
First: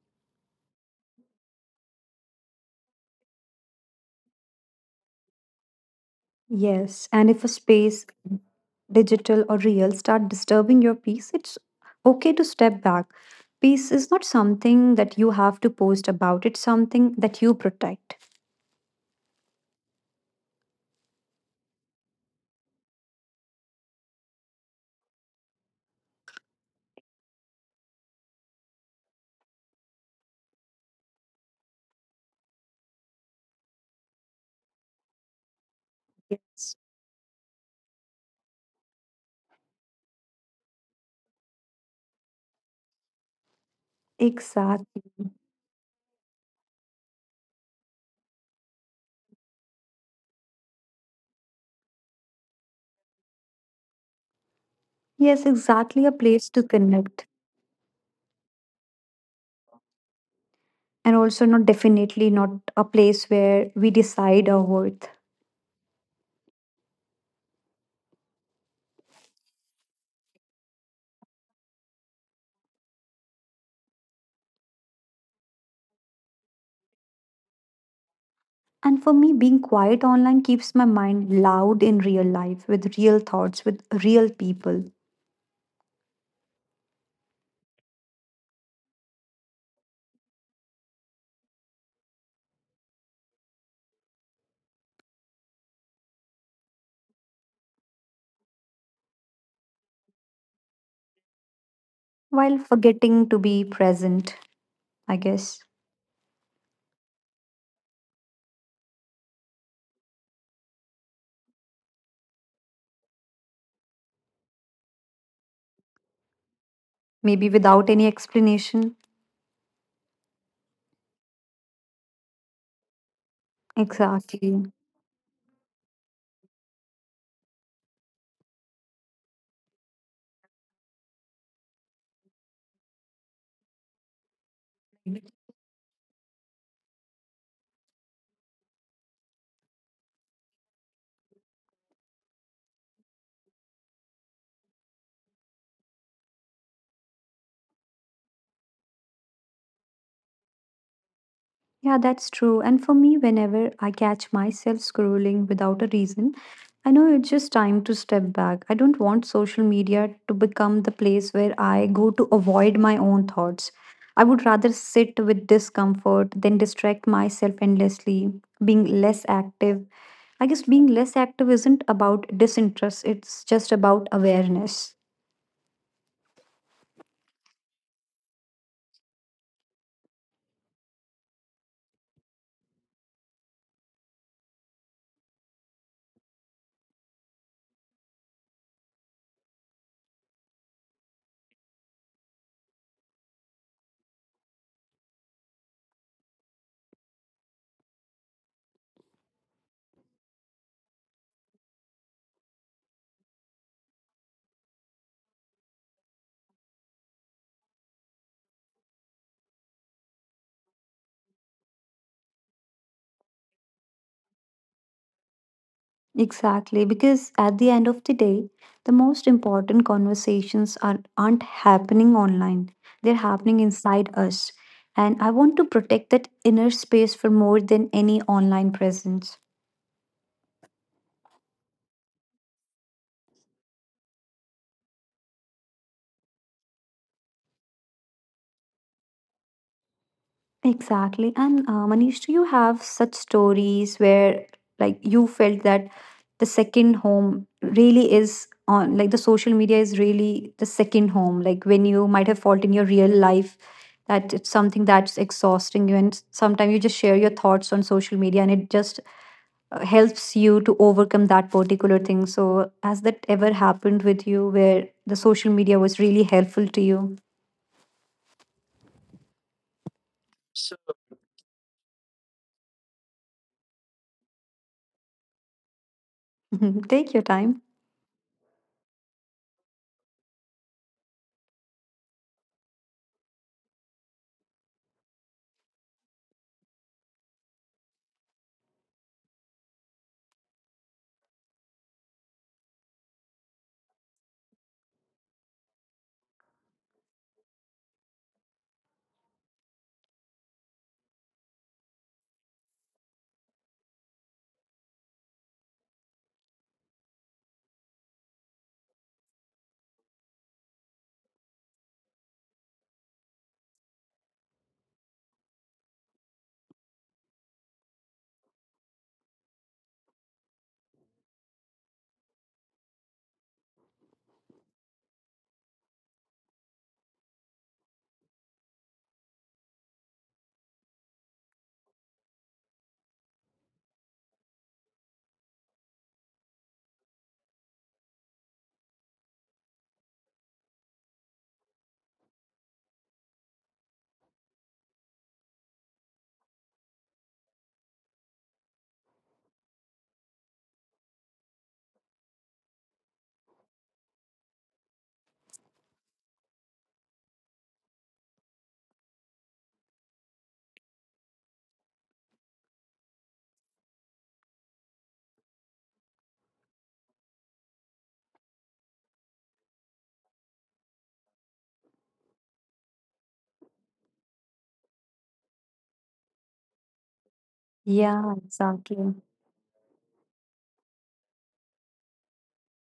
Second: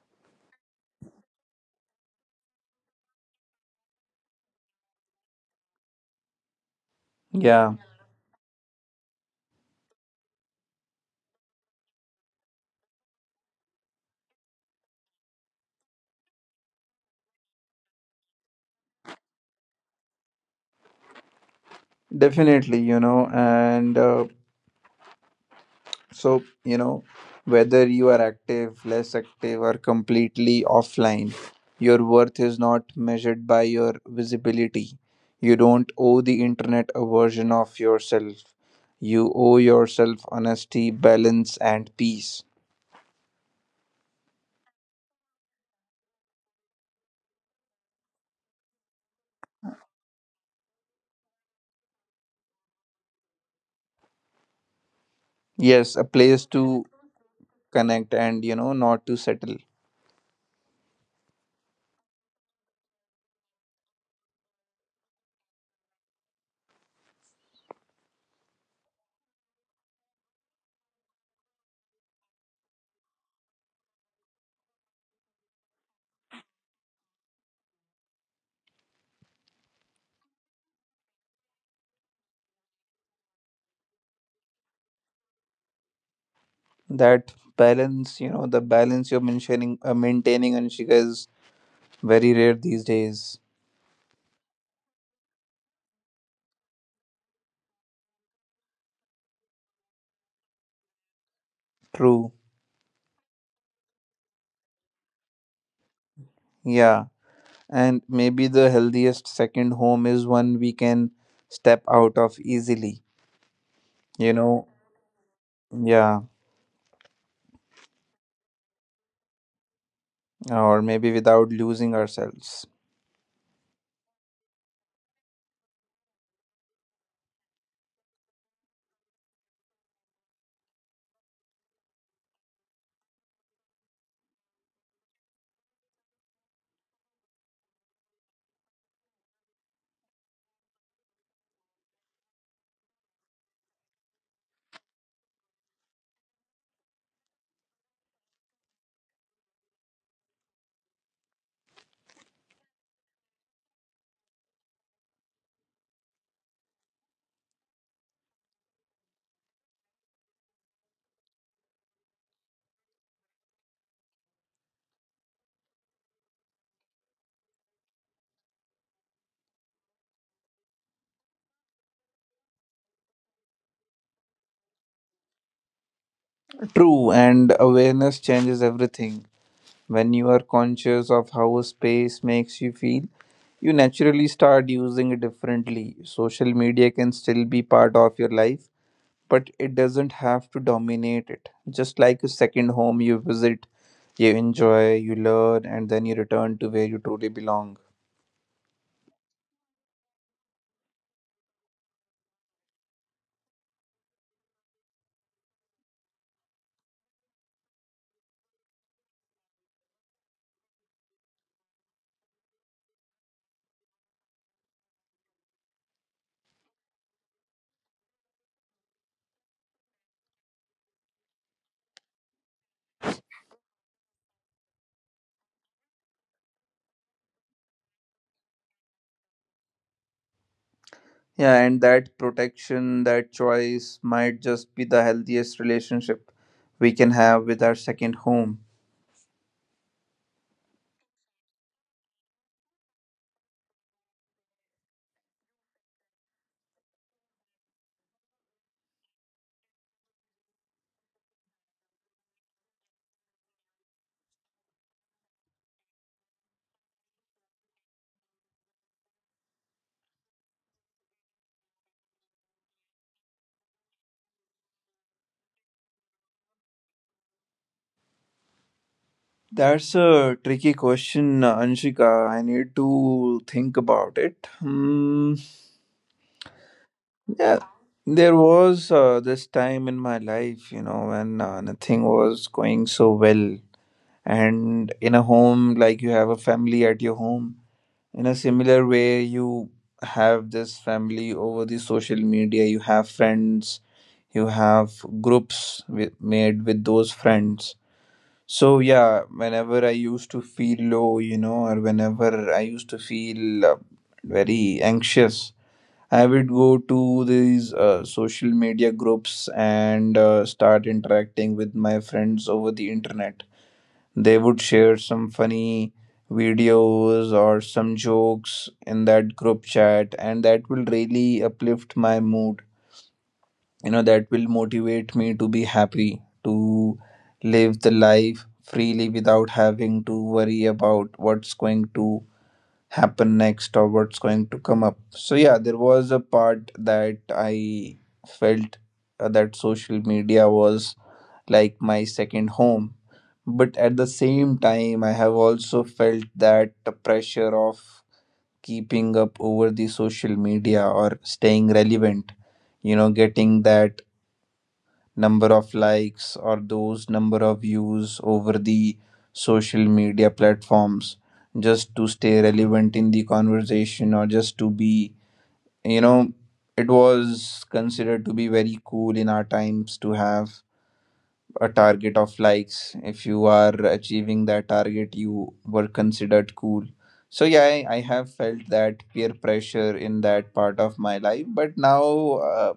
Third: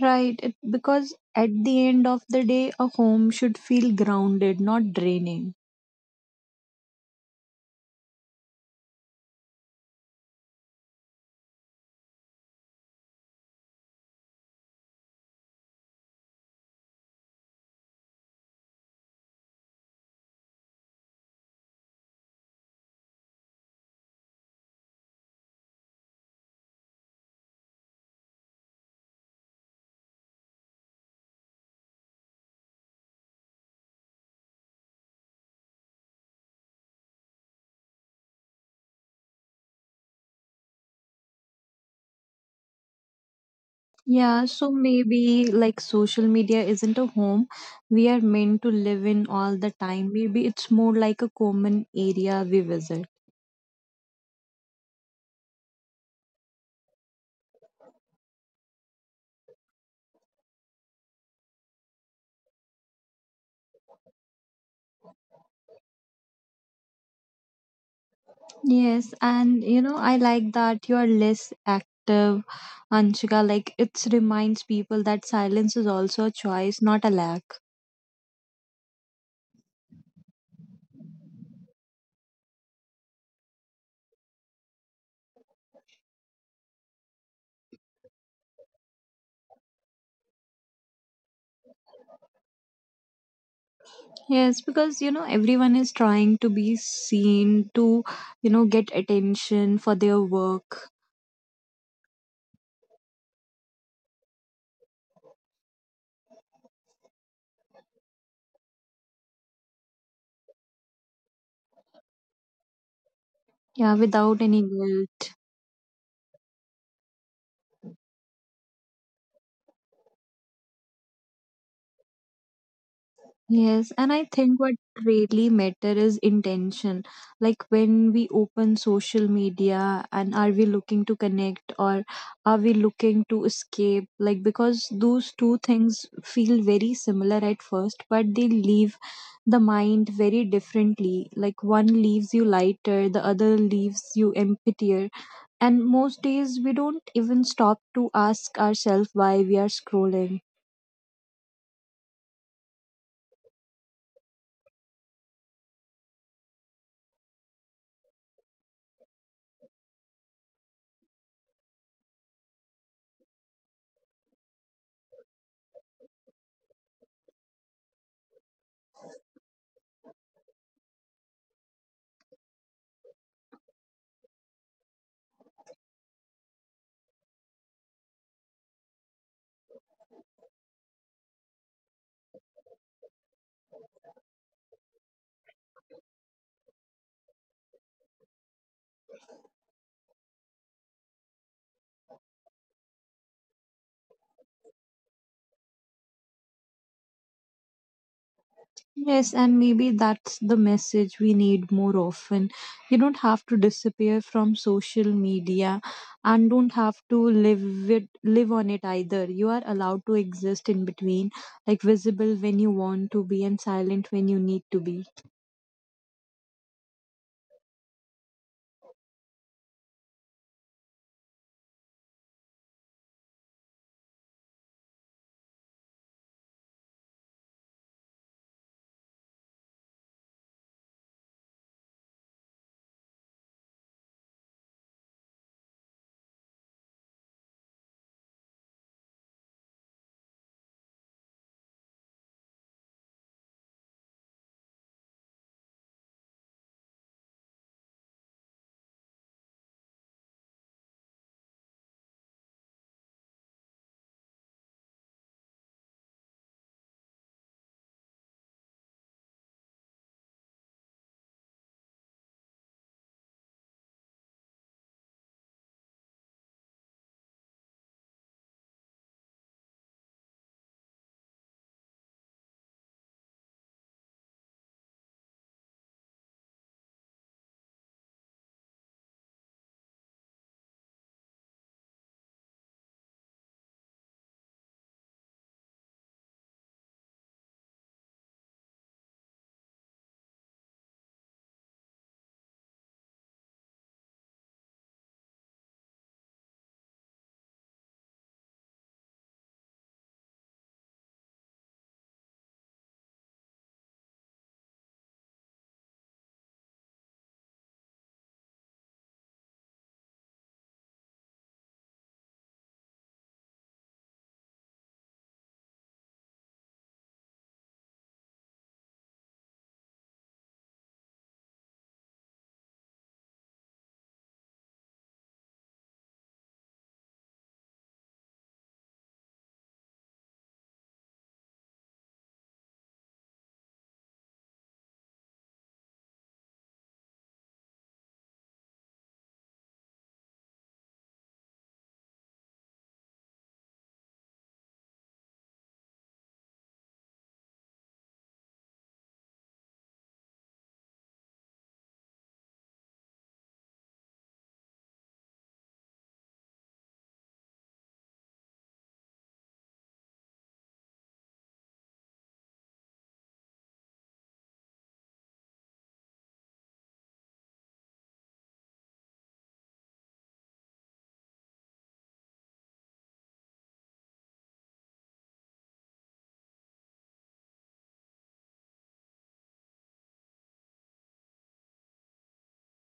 Speaker 2: Right, it, because at the end of the day, a home should feel grounded, not draining.
Speaker 3: Yes, and if a
Speaker 1: Yeah,
Speaker 3: space, digital or real, start disturbing your peace, it's okay to step back. Peace is not something that you have to post about, it's something that you protect.
Speaker 1: definitely, you know, and so, you know, whether you are active, less active, or completely offline, your worth is not measured by your visibility. You don't owe the internet a
Speaker 3: Yes.
Speaker 1: version of yourself. You owe yourself honesty, balance, and peace.
Speaker 2: Yeah, so
Speaker 3: Exactly.
Speaker 2: maybe like social media isn't a home we are meant to live in all the time. Maybe it's more like a common area we visit.
Speaker 3: Yes,
Speaker 1: Yes, a place
Speaker 3: exactly. A
Speaker 1: to
Speaker 3: place to connect.
Speaker 1: connect and, you know, not to settle.
Speaker 3: And also, not, definitely not a place where we decide our worth.
Speaker 2: Yes, and you know, I like that you are less active, Anshika. Like, it reminds people that silence is also a choice, not a lack.
Speaker 3: And for me, being quiet online keeps my mind loud in real life, with real thoughts, with real people,
Speaker 1: That balance, you know, the balance you're maintaining, Anshika, is very rare these days.
Speaker 2: Yes, because you know everyone is trying to be seen to, you know, get attention for their work.
Speaker 1: True.
Speaker 3: while forgetting to be present, I guess.
Speaker 1: Yeah. And maybe the healthiest second home is one we can step out of easily,
Speaker 2: Yeah,
Speaker 1: you
Speaker 2: without any
Speaker 1: know?
Speaker 2: guilt.
Speaker 1: Yeah,
Speaker 3: Maybe without any explanation.
Speaker 1: or maybe without losing ourselves.
Speaker 2: Yes, and I think what
Speaker 3: Exactly.
Speaker 2: really matter is intention. Like when we open social media and are we looking to connect or are we looking to escape? Like because those two things feel very similar at first, but they leave the mind very differently. Like one leaves you lighter, the other leaves you emptier. And most days we don't even stop to ask ourselves why we are scrolling.
Speaker 3: Yeah, that's true. And for me, whenever I catch myself scrolling without a reason, I know it's just time to step back. I don't want social media to become the place where I go to avoid my own thoughts. I would rather sit with discomfort than distract myself endlessly, being less active. I guess being less active isn't about disinterest, it's just about awareness.
Speaker 1: True, and awareness changes everything. When you are conscious of how a space makes you feel, you naturally start using it differently. Social media can still be part of your life, but it doesn't have to dominate it. Just like a second home you visit, you enjoy, you learn, and then you return to where you truly belong.
Speaker 2: Yes, and maybe that's the message we need more often. You don't have to disappear from social media and don't have to live it live on it either. You are allowed to exist in between, like visible when you want to be and silent when you need to be.
Speaker 3: Exactly, because at the end of the day, the most important conversations are, aren't happening online, they're happening inside us. And I want to protect that inner space for more than any online presence.
Speaker 1: Yeah, and that protection, that choice might just be the healthiest relationship we can have with our second home.
Speaker 3: Exactly. And Manish, do you have such stories where like you felt that the second home really is on, like the social media is really the second home, like when you might have felt in your real life that it's something that's exhausting you, and sometimes you just share your thoughts on social media and it just helps you to overcome that particular thing, so has that ever happened with you where the social media was really helpful to you?
Speaker 1: That's a tricky question, Anshika. I need to think about it. Hmm.
Speaker 3: Take your time.
Speaker 1: Yeah, there was this time in my life, you know, when nothing was going so well, and in a home, like you have a family at your home, in a similar way you have this family over the social media. You have friends, you have groups with, made with those friends. So yeah, whenever I used to feel low, you know, or whenever I used to feel very anxious, I would go to these social media groups and start interacting with my friends over the internet. They would share some funny videos or some jokes in that group chat, and that will really uplift my mood. You know, that will motivate me to be happy, to live the life freely without having to worry about what's going to happen next or what's going to come up. So, yeah, there was a part that I felt that social media was like my second home. But at the same time, I have also felt that the pressure of keeping up over the social media or staying relevant, you know, getting that number of likes or those number of views over the social media platforms, just to stay relevant in the conversation, or just to be, you know, it was considered to be very cool in our times to have a target of likes. If you are achieving that target, you were considered cool. So yeah, I
Speaker 3: Yeah,
Speaker 1: have felt
Speaker 3: exactly.
Speaker 1: that peer pressure in that part of my life. But now,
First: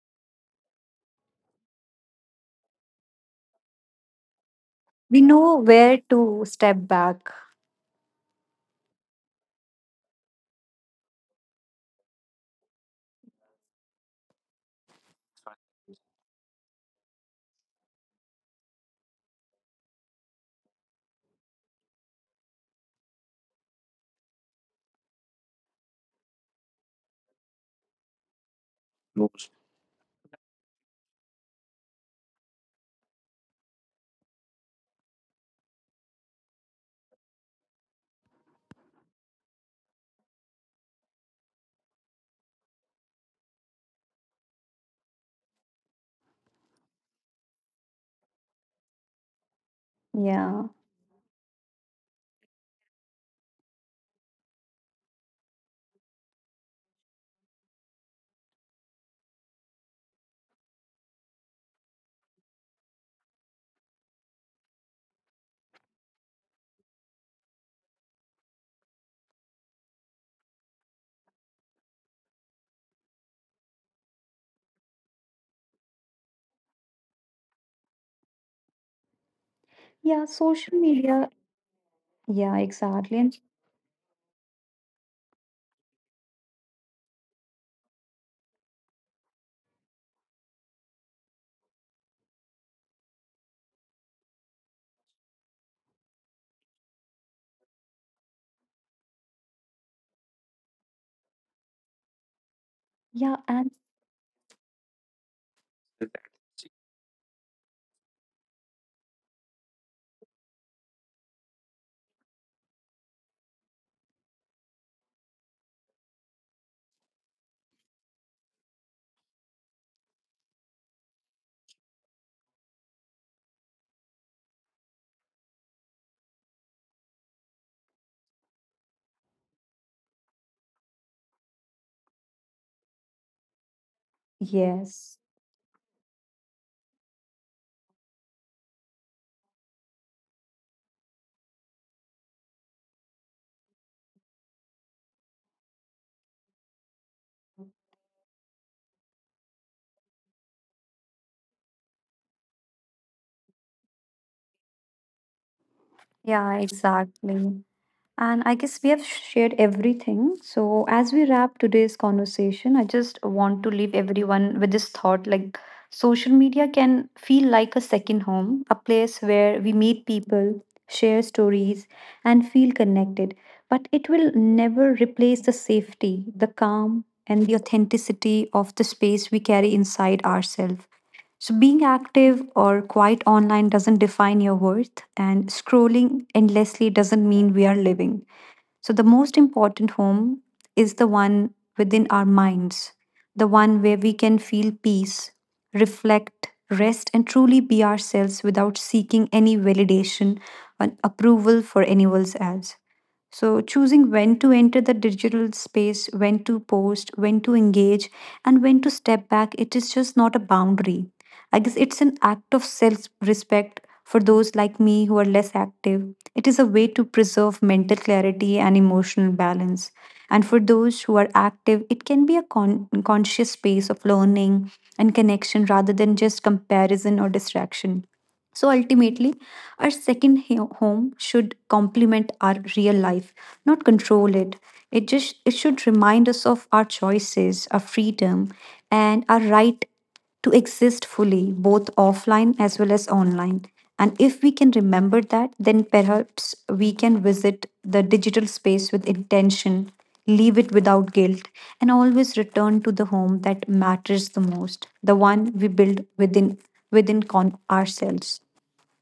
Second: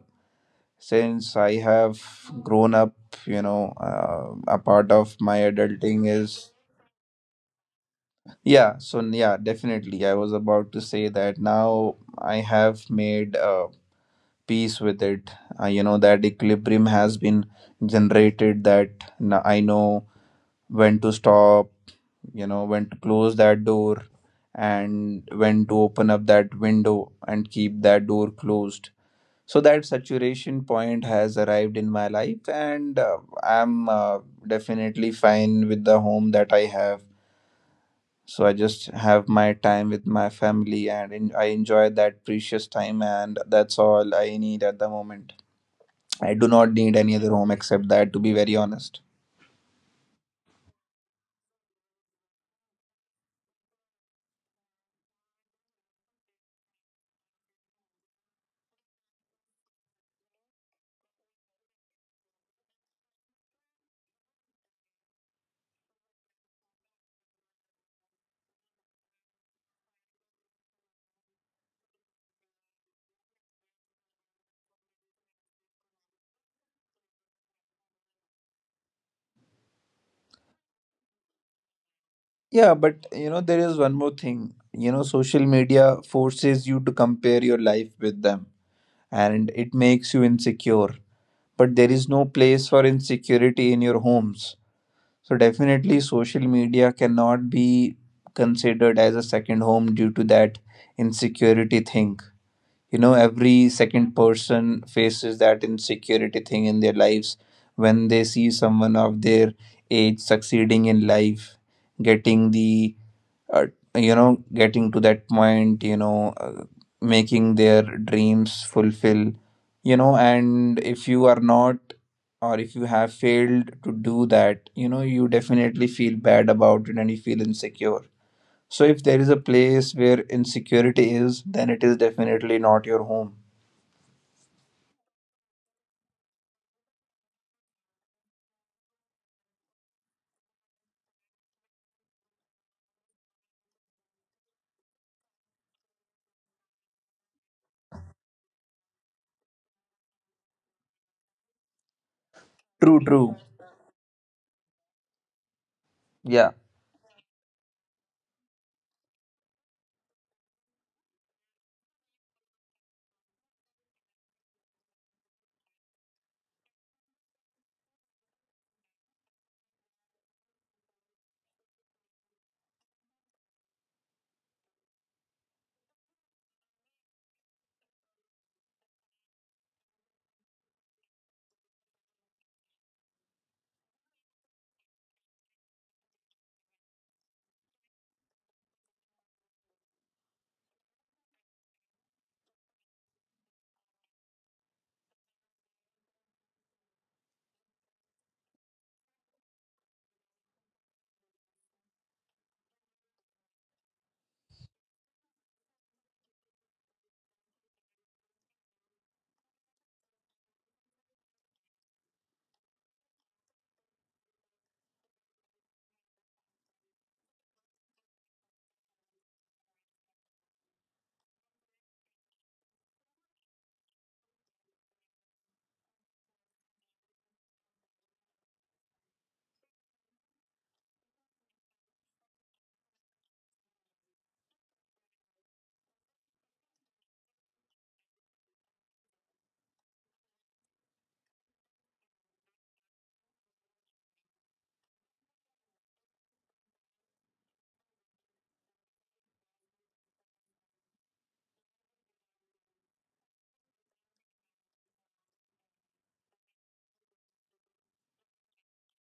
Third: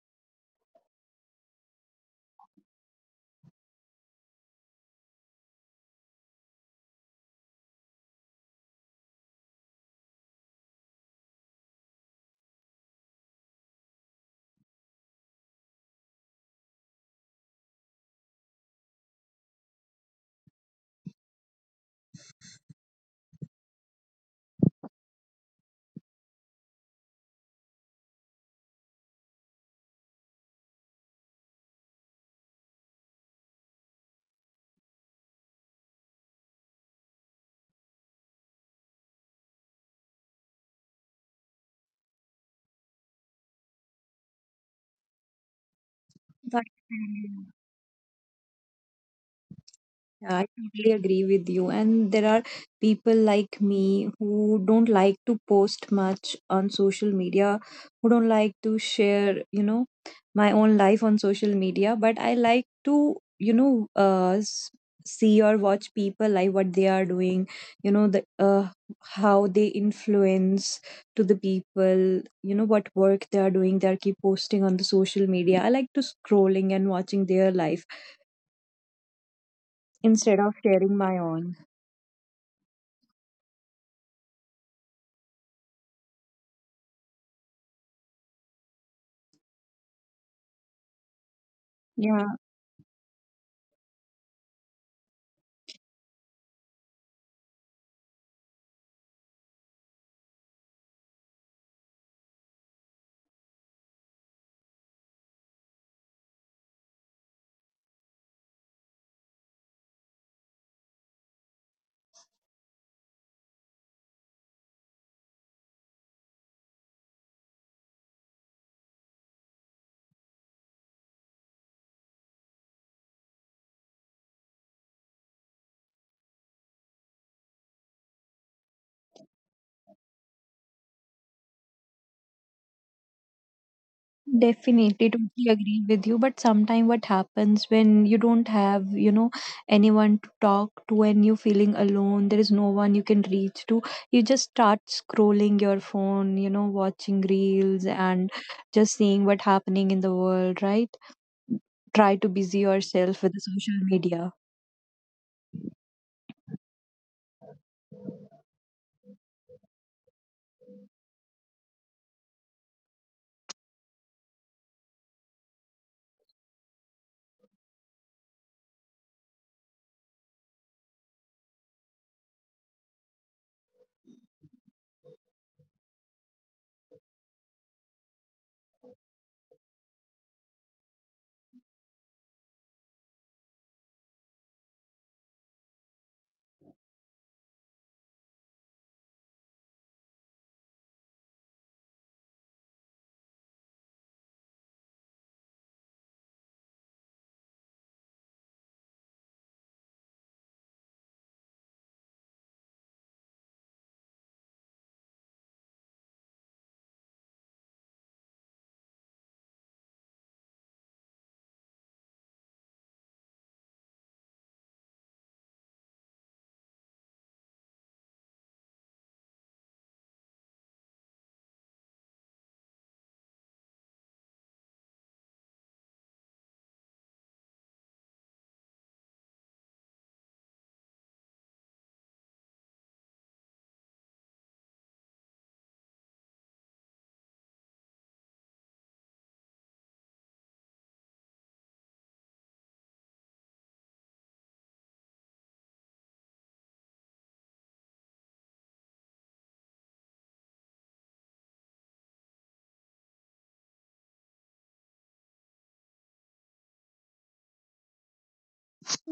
Speaker 1: since I have grown up, you know, a part of
Speaker 3: We
Speaker 1: my
Speaker 3: know where
Speaker 1: adulting
Speaker 3: to
Speaker 1: is
Speaker 3: step back.
Speaker 1: yeah. So yeah, definitely, I was about to say that now I have made peace with it. You know, that equilibrium has been generated. I know when to stop, you know, when to close that door and when to open up that window and keep that door closed. So that saturation point has arrived in my life, and I'm definitely fine with the home that I have. So I just have my time with my family and I enjoy that precious time, and that's all I need at the moment. I do
Speaker 2: That's
Speaker 1: not need any other home except that, to be very honest.
Speaker 2: yeah, I
Speaker 3: Yeah.
Speaker 2: totally agree with you. And there are people like me who don't like to post much on social media, who don't like to share, you know, my own life on social media. But I like to, you know, see or watch people like what they are doing, you know, the how they influence to the people, you know, what work they are doing. They are keep posting on the social media. I like to scrolling and watching their life
Speaker 3: Yeah,
Speaker 2: instead of
Speaker 3: social
Speaker 2: sharing
Speaker 3: media.
Speaker 2: my own.
Speaker 3: Yeah,
Speaker 1: Yeah,
Speaker 3: exactly.
Speaker 1: but
Speaker 3: And
Speaker 1: you know, there is one more thing. You know, social media forces you to compare your life with them, and it makes you insecure. But there is
Speaker 2: Yeah,
Speaker 1: no place for insecurity in your homes. So, definitely, social media cannot be considered as a second home due to that insecurity thing. You know,
Speaker 3: yeah, and
Speaker 1: every second person faces that insecurity thing in their lives when they see someone of their age succeeding in life, getting the uh, you know, getting to that point, you know, making their dreams fulfill, you know, and if you are not, or if you have failed to do that, you know, you definitely feel bad about it, and you feel insecure. So if there is a place where insecurity is, then it is definitely not your home.
Speaker 2: definitely,
Speaker 3: yes.
Speaker 2: totally agree with you. But sometimes what happens when you don't have, you know, anyone to talk to and you're feeling alone, there is no one you can reach to, you just start scrolling your phone, you know, watching reels and just seeing what happening in the world, right? Try to busy
Speaker 1: True,
Speaker 2: yourself with
Speaker 1: true.
Speaker 2: the social media.
Speaker 1: Yeah.
Speaker 3: Yeah, exactly. And I guess we have shared everything. So, as we wrap today's conversation, I just want to leave everyone with this thought, like, social media can feel like a second home, a place where we meet people, share stories, and feel connected. But it will never replace the safety, the calm, and the authenticity of the space we carry inside ourselves. So, being active or quiet online doesn't define your worth, and scrolling endlessly doesn't mean we are living. So, the most important home is the one within our minds, the one where we can feel peace, reflect, rest, and truly be ourselves without seeking any validation or approval for anyone else. So, choosing when to enter the digital space, when to post, when to engage, and when to step back, it is just not a boundary. I guess it's an act of self respect. For those like me who are less active, it is a way to preserve mental clarity and emotional balance. And for those who are active, it can be a conscious space of learning and connection rather than just comparison or distraction. So ultimately, our second home should complement our real life, not control it. It just it should remind us of our choices, our freedom, and our right to exist fully, both offline as well as online. And if we can remember that, then perhaps we can visit the digital space with intention, leave it without guilt, and always return to the home that matters the most, the one we build within ourselves.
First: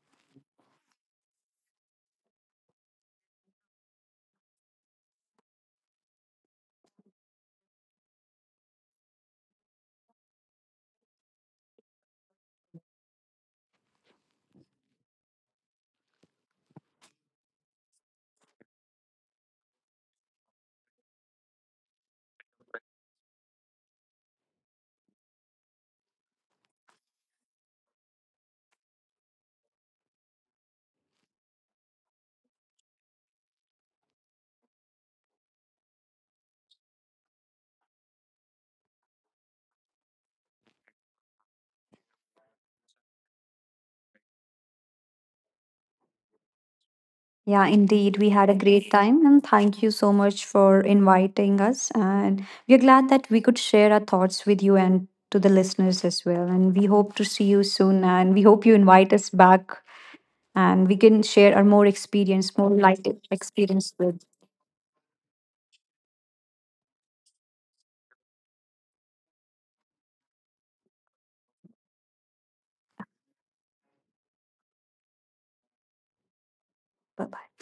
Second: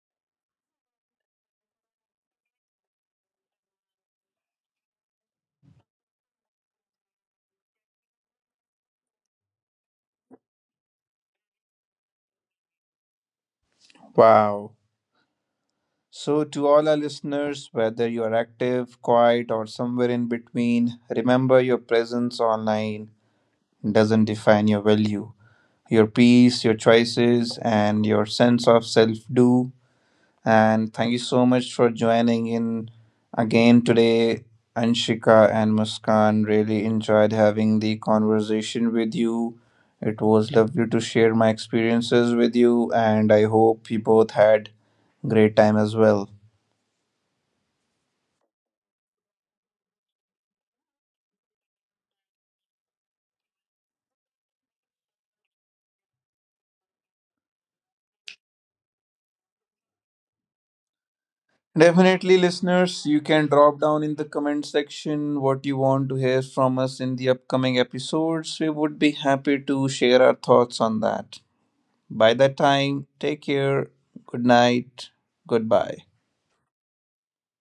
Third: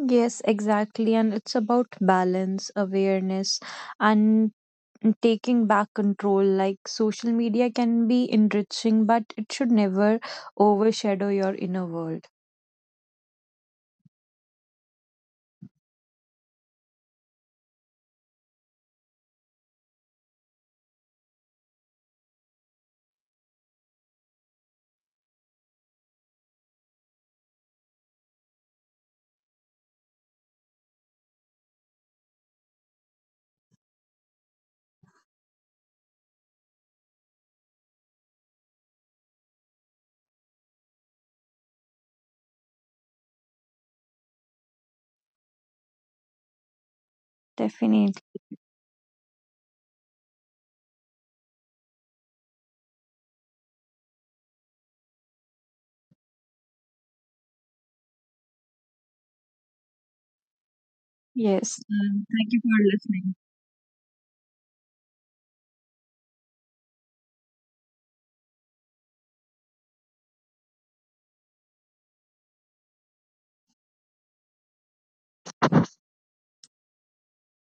Speaker 2: Yes, exactly. And it's about balance, awareness, and and taking back control. Like social media can be enriching, but it should never overshadow your inner world.
Speaker 1: Wow. So to all our listeners, whether you are active, quiet, or somewhere in between, remember your presence online doesn't define your value. Your peace, your choices, and your sense of self do. And thank you so much for joining in again today, Anshika and Muskan. Really enjoyed having the conversation with you. It was lovely to share my experiences with you, and I hope you both had great time as well.
Speaker 3: Yeah, indeed.
Speaker 2: Definitely.
Speaker 3: We had a great time, and thank you so much for inviting us. And we are glad that we could share our thoughts with you and to the listeners as well. And we hope to see you soon, and we hope you invite us back, and we can share our
Speaker 2: Yes.
Speaker 3: more
Speaker 1: Definitely,
Speaker 2: Thank
Speaker 3: experience,
Speaker 2: you
Speaker 3: more
Speaker 2: for
Speaker 3: life
Speaker 1: listeners, you
Speaker 2: listening.
Speaker 1: can drop
Speaker 3: experience
Speaker 1: down in
Speaker 3: with.
Speaker 1: the comment section what you want to hear from us in the upcoming episodes. We would be happy to share our thoughts on that. By that time, take care, good night, goodbye.
Speaker 3: Bye bye.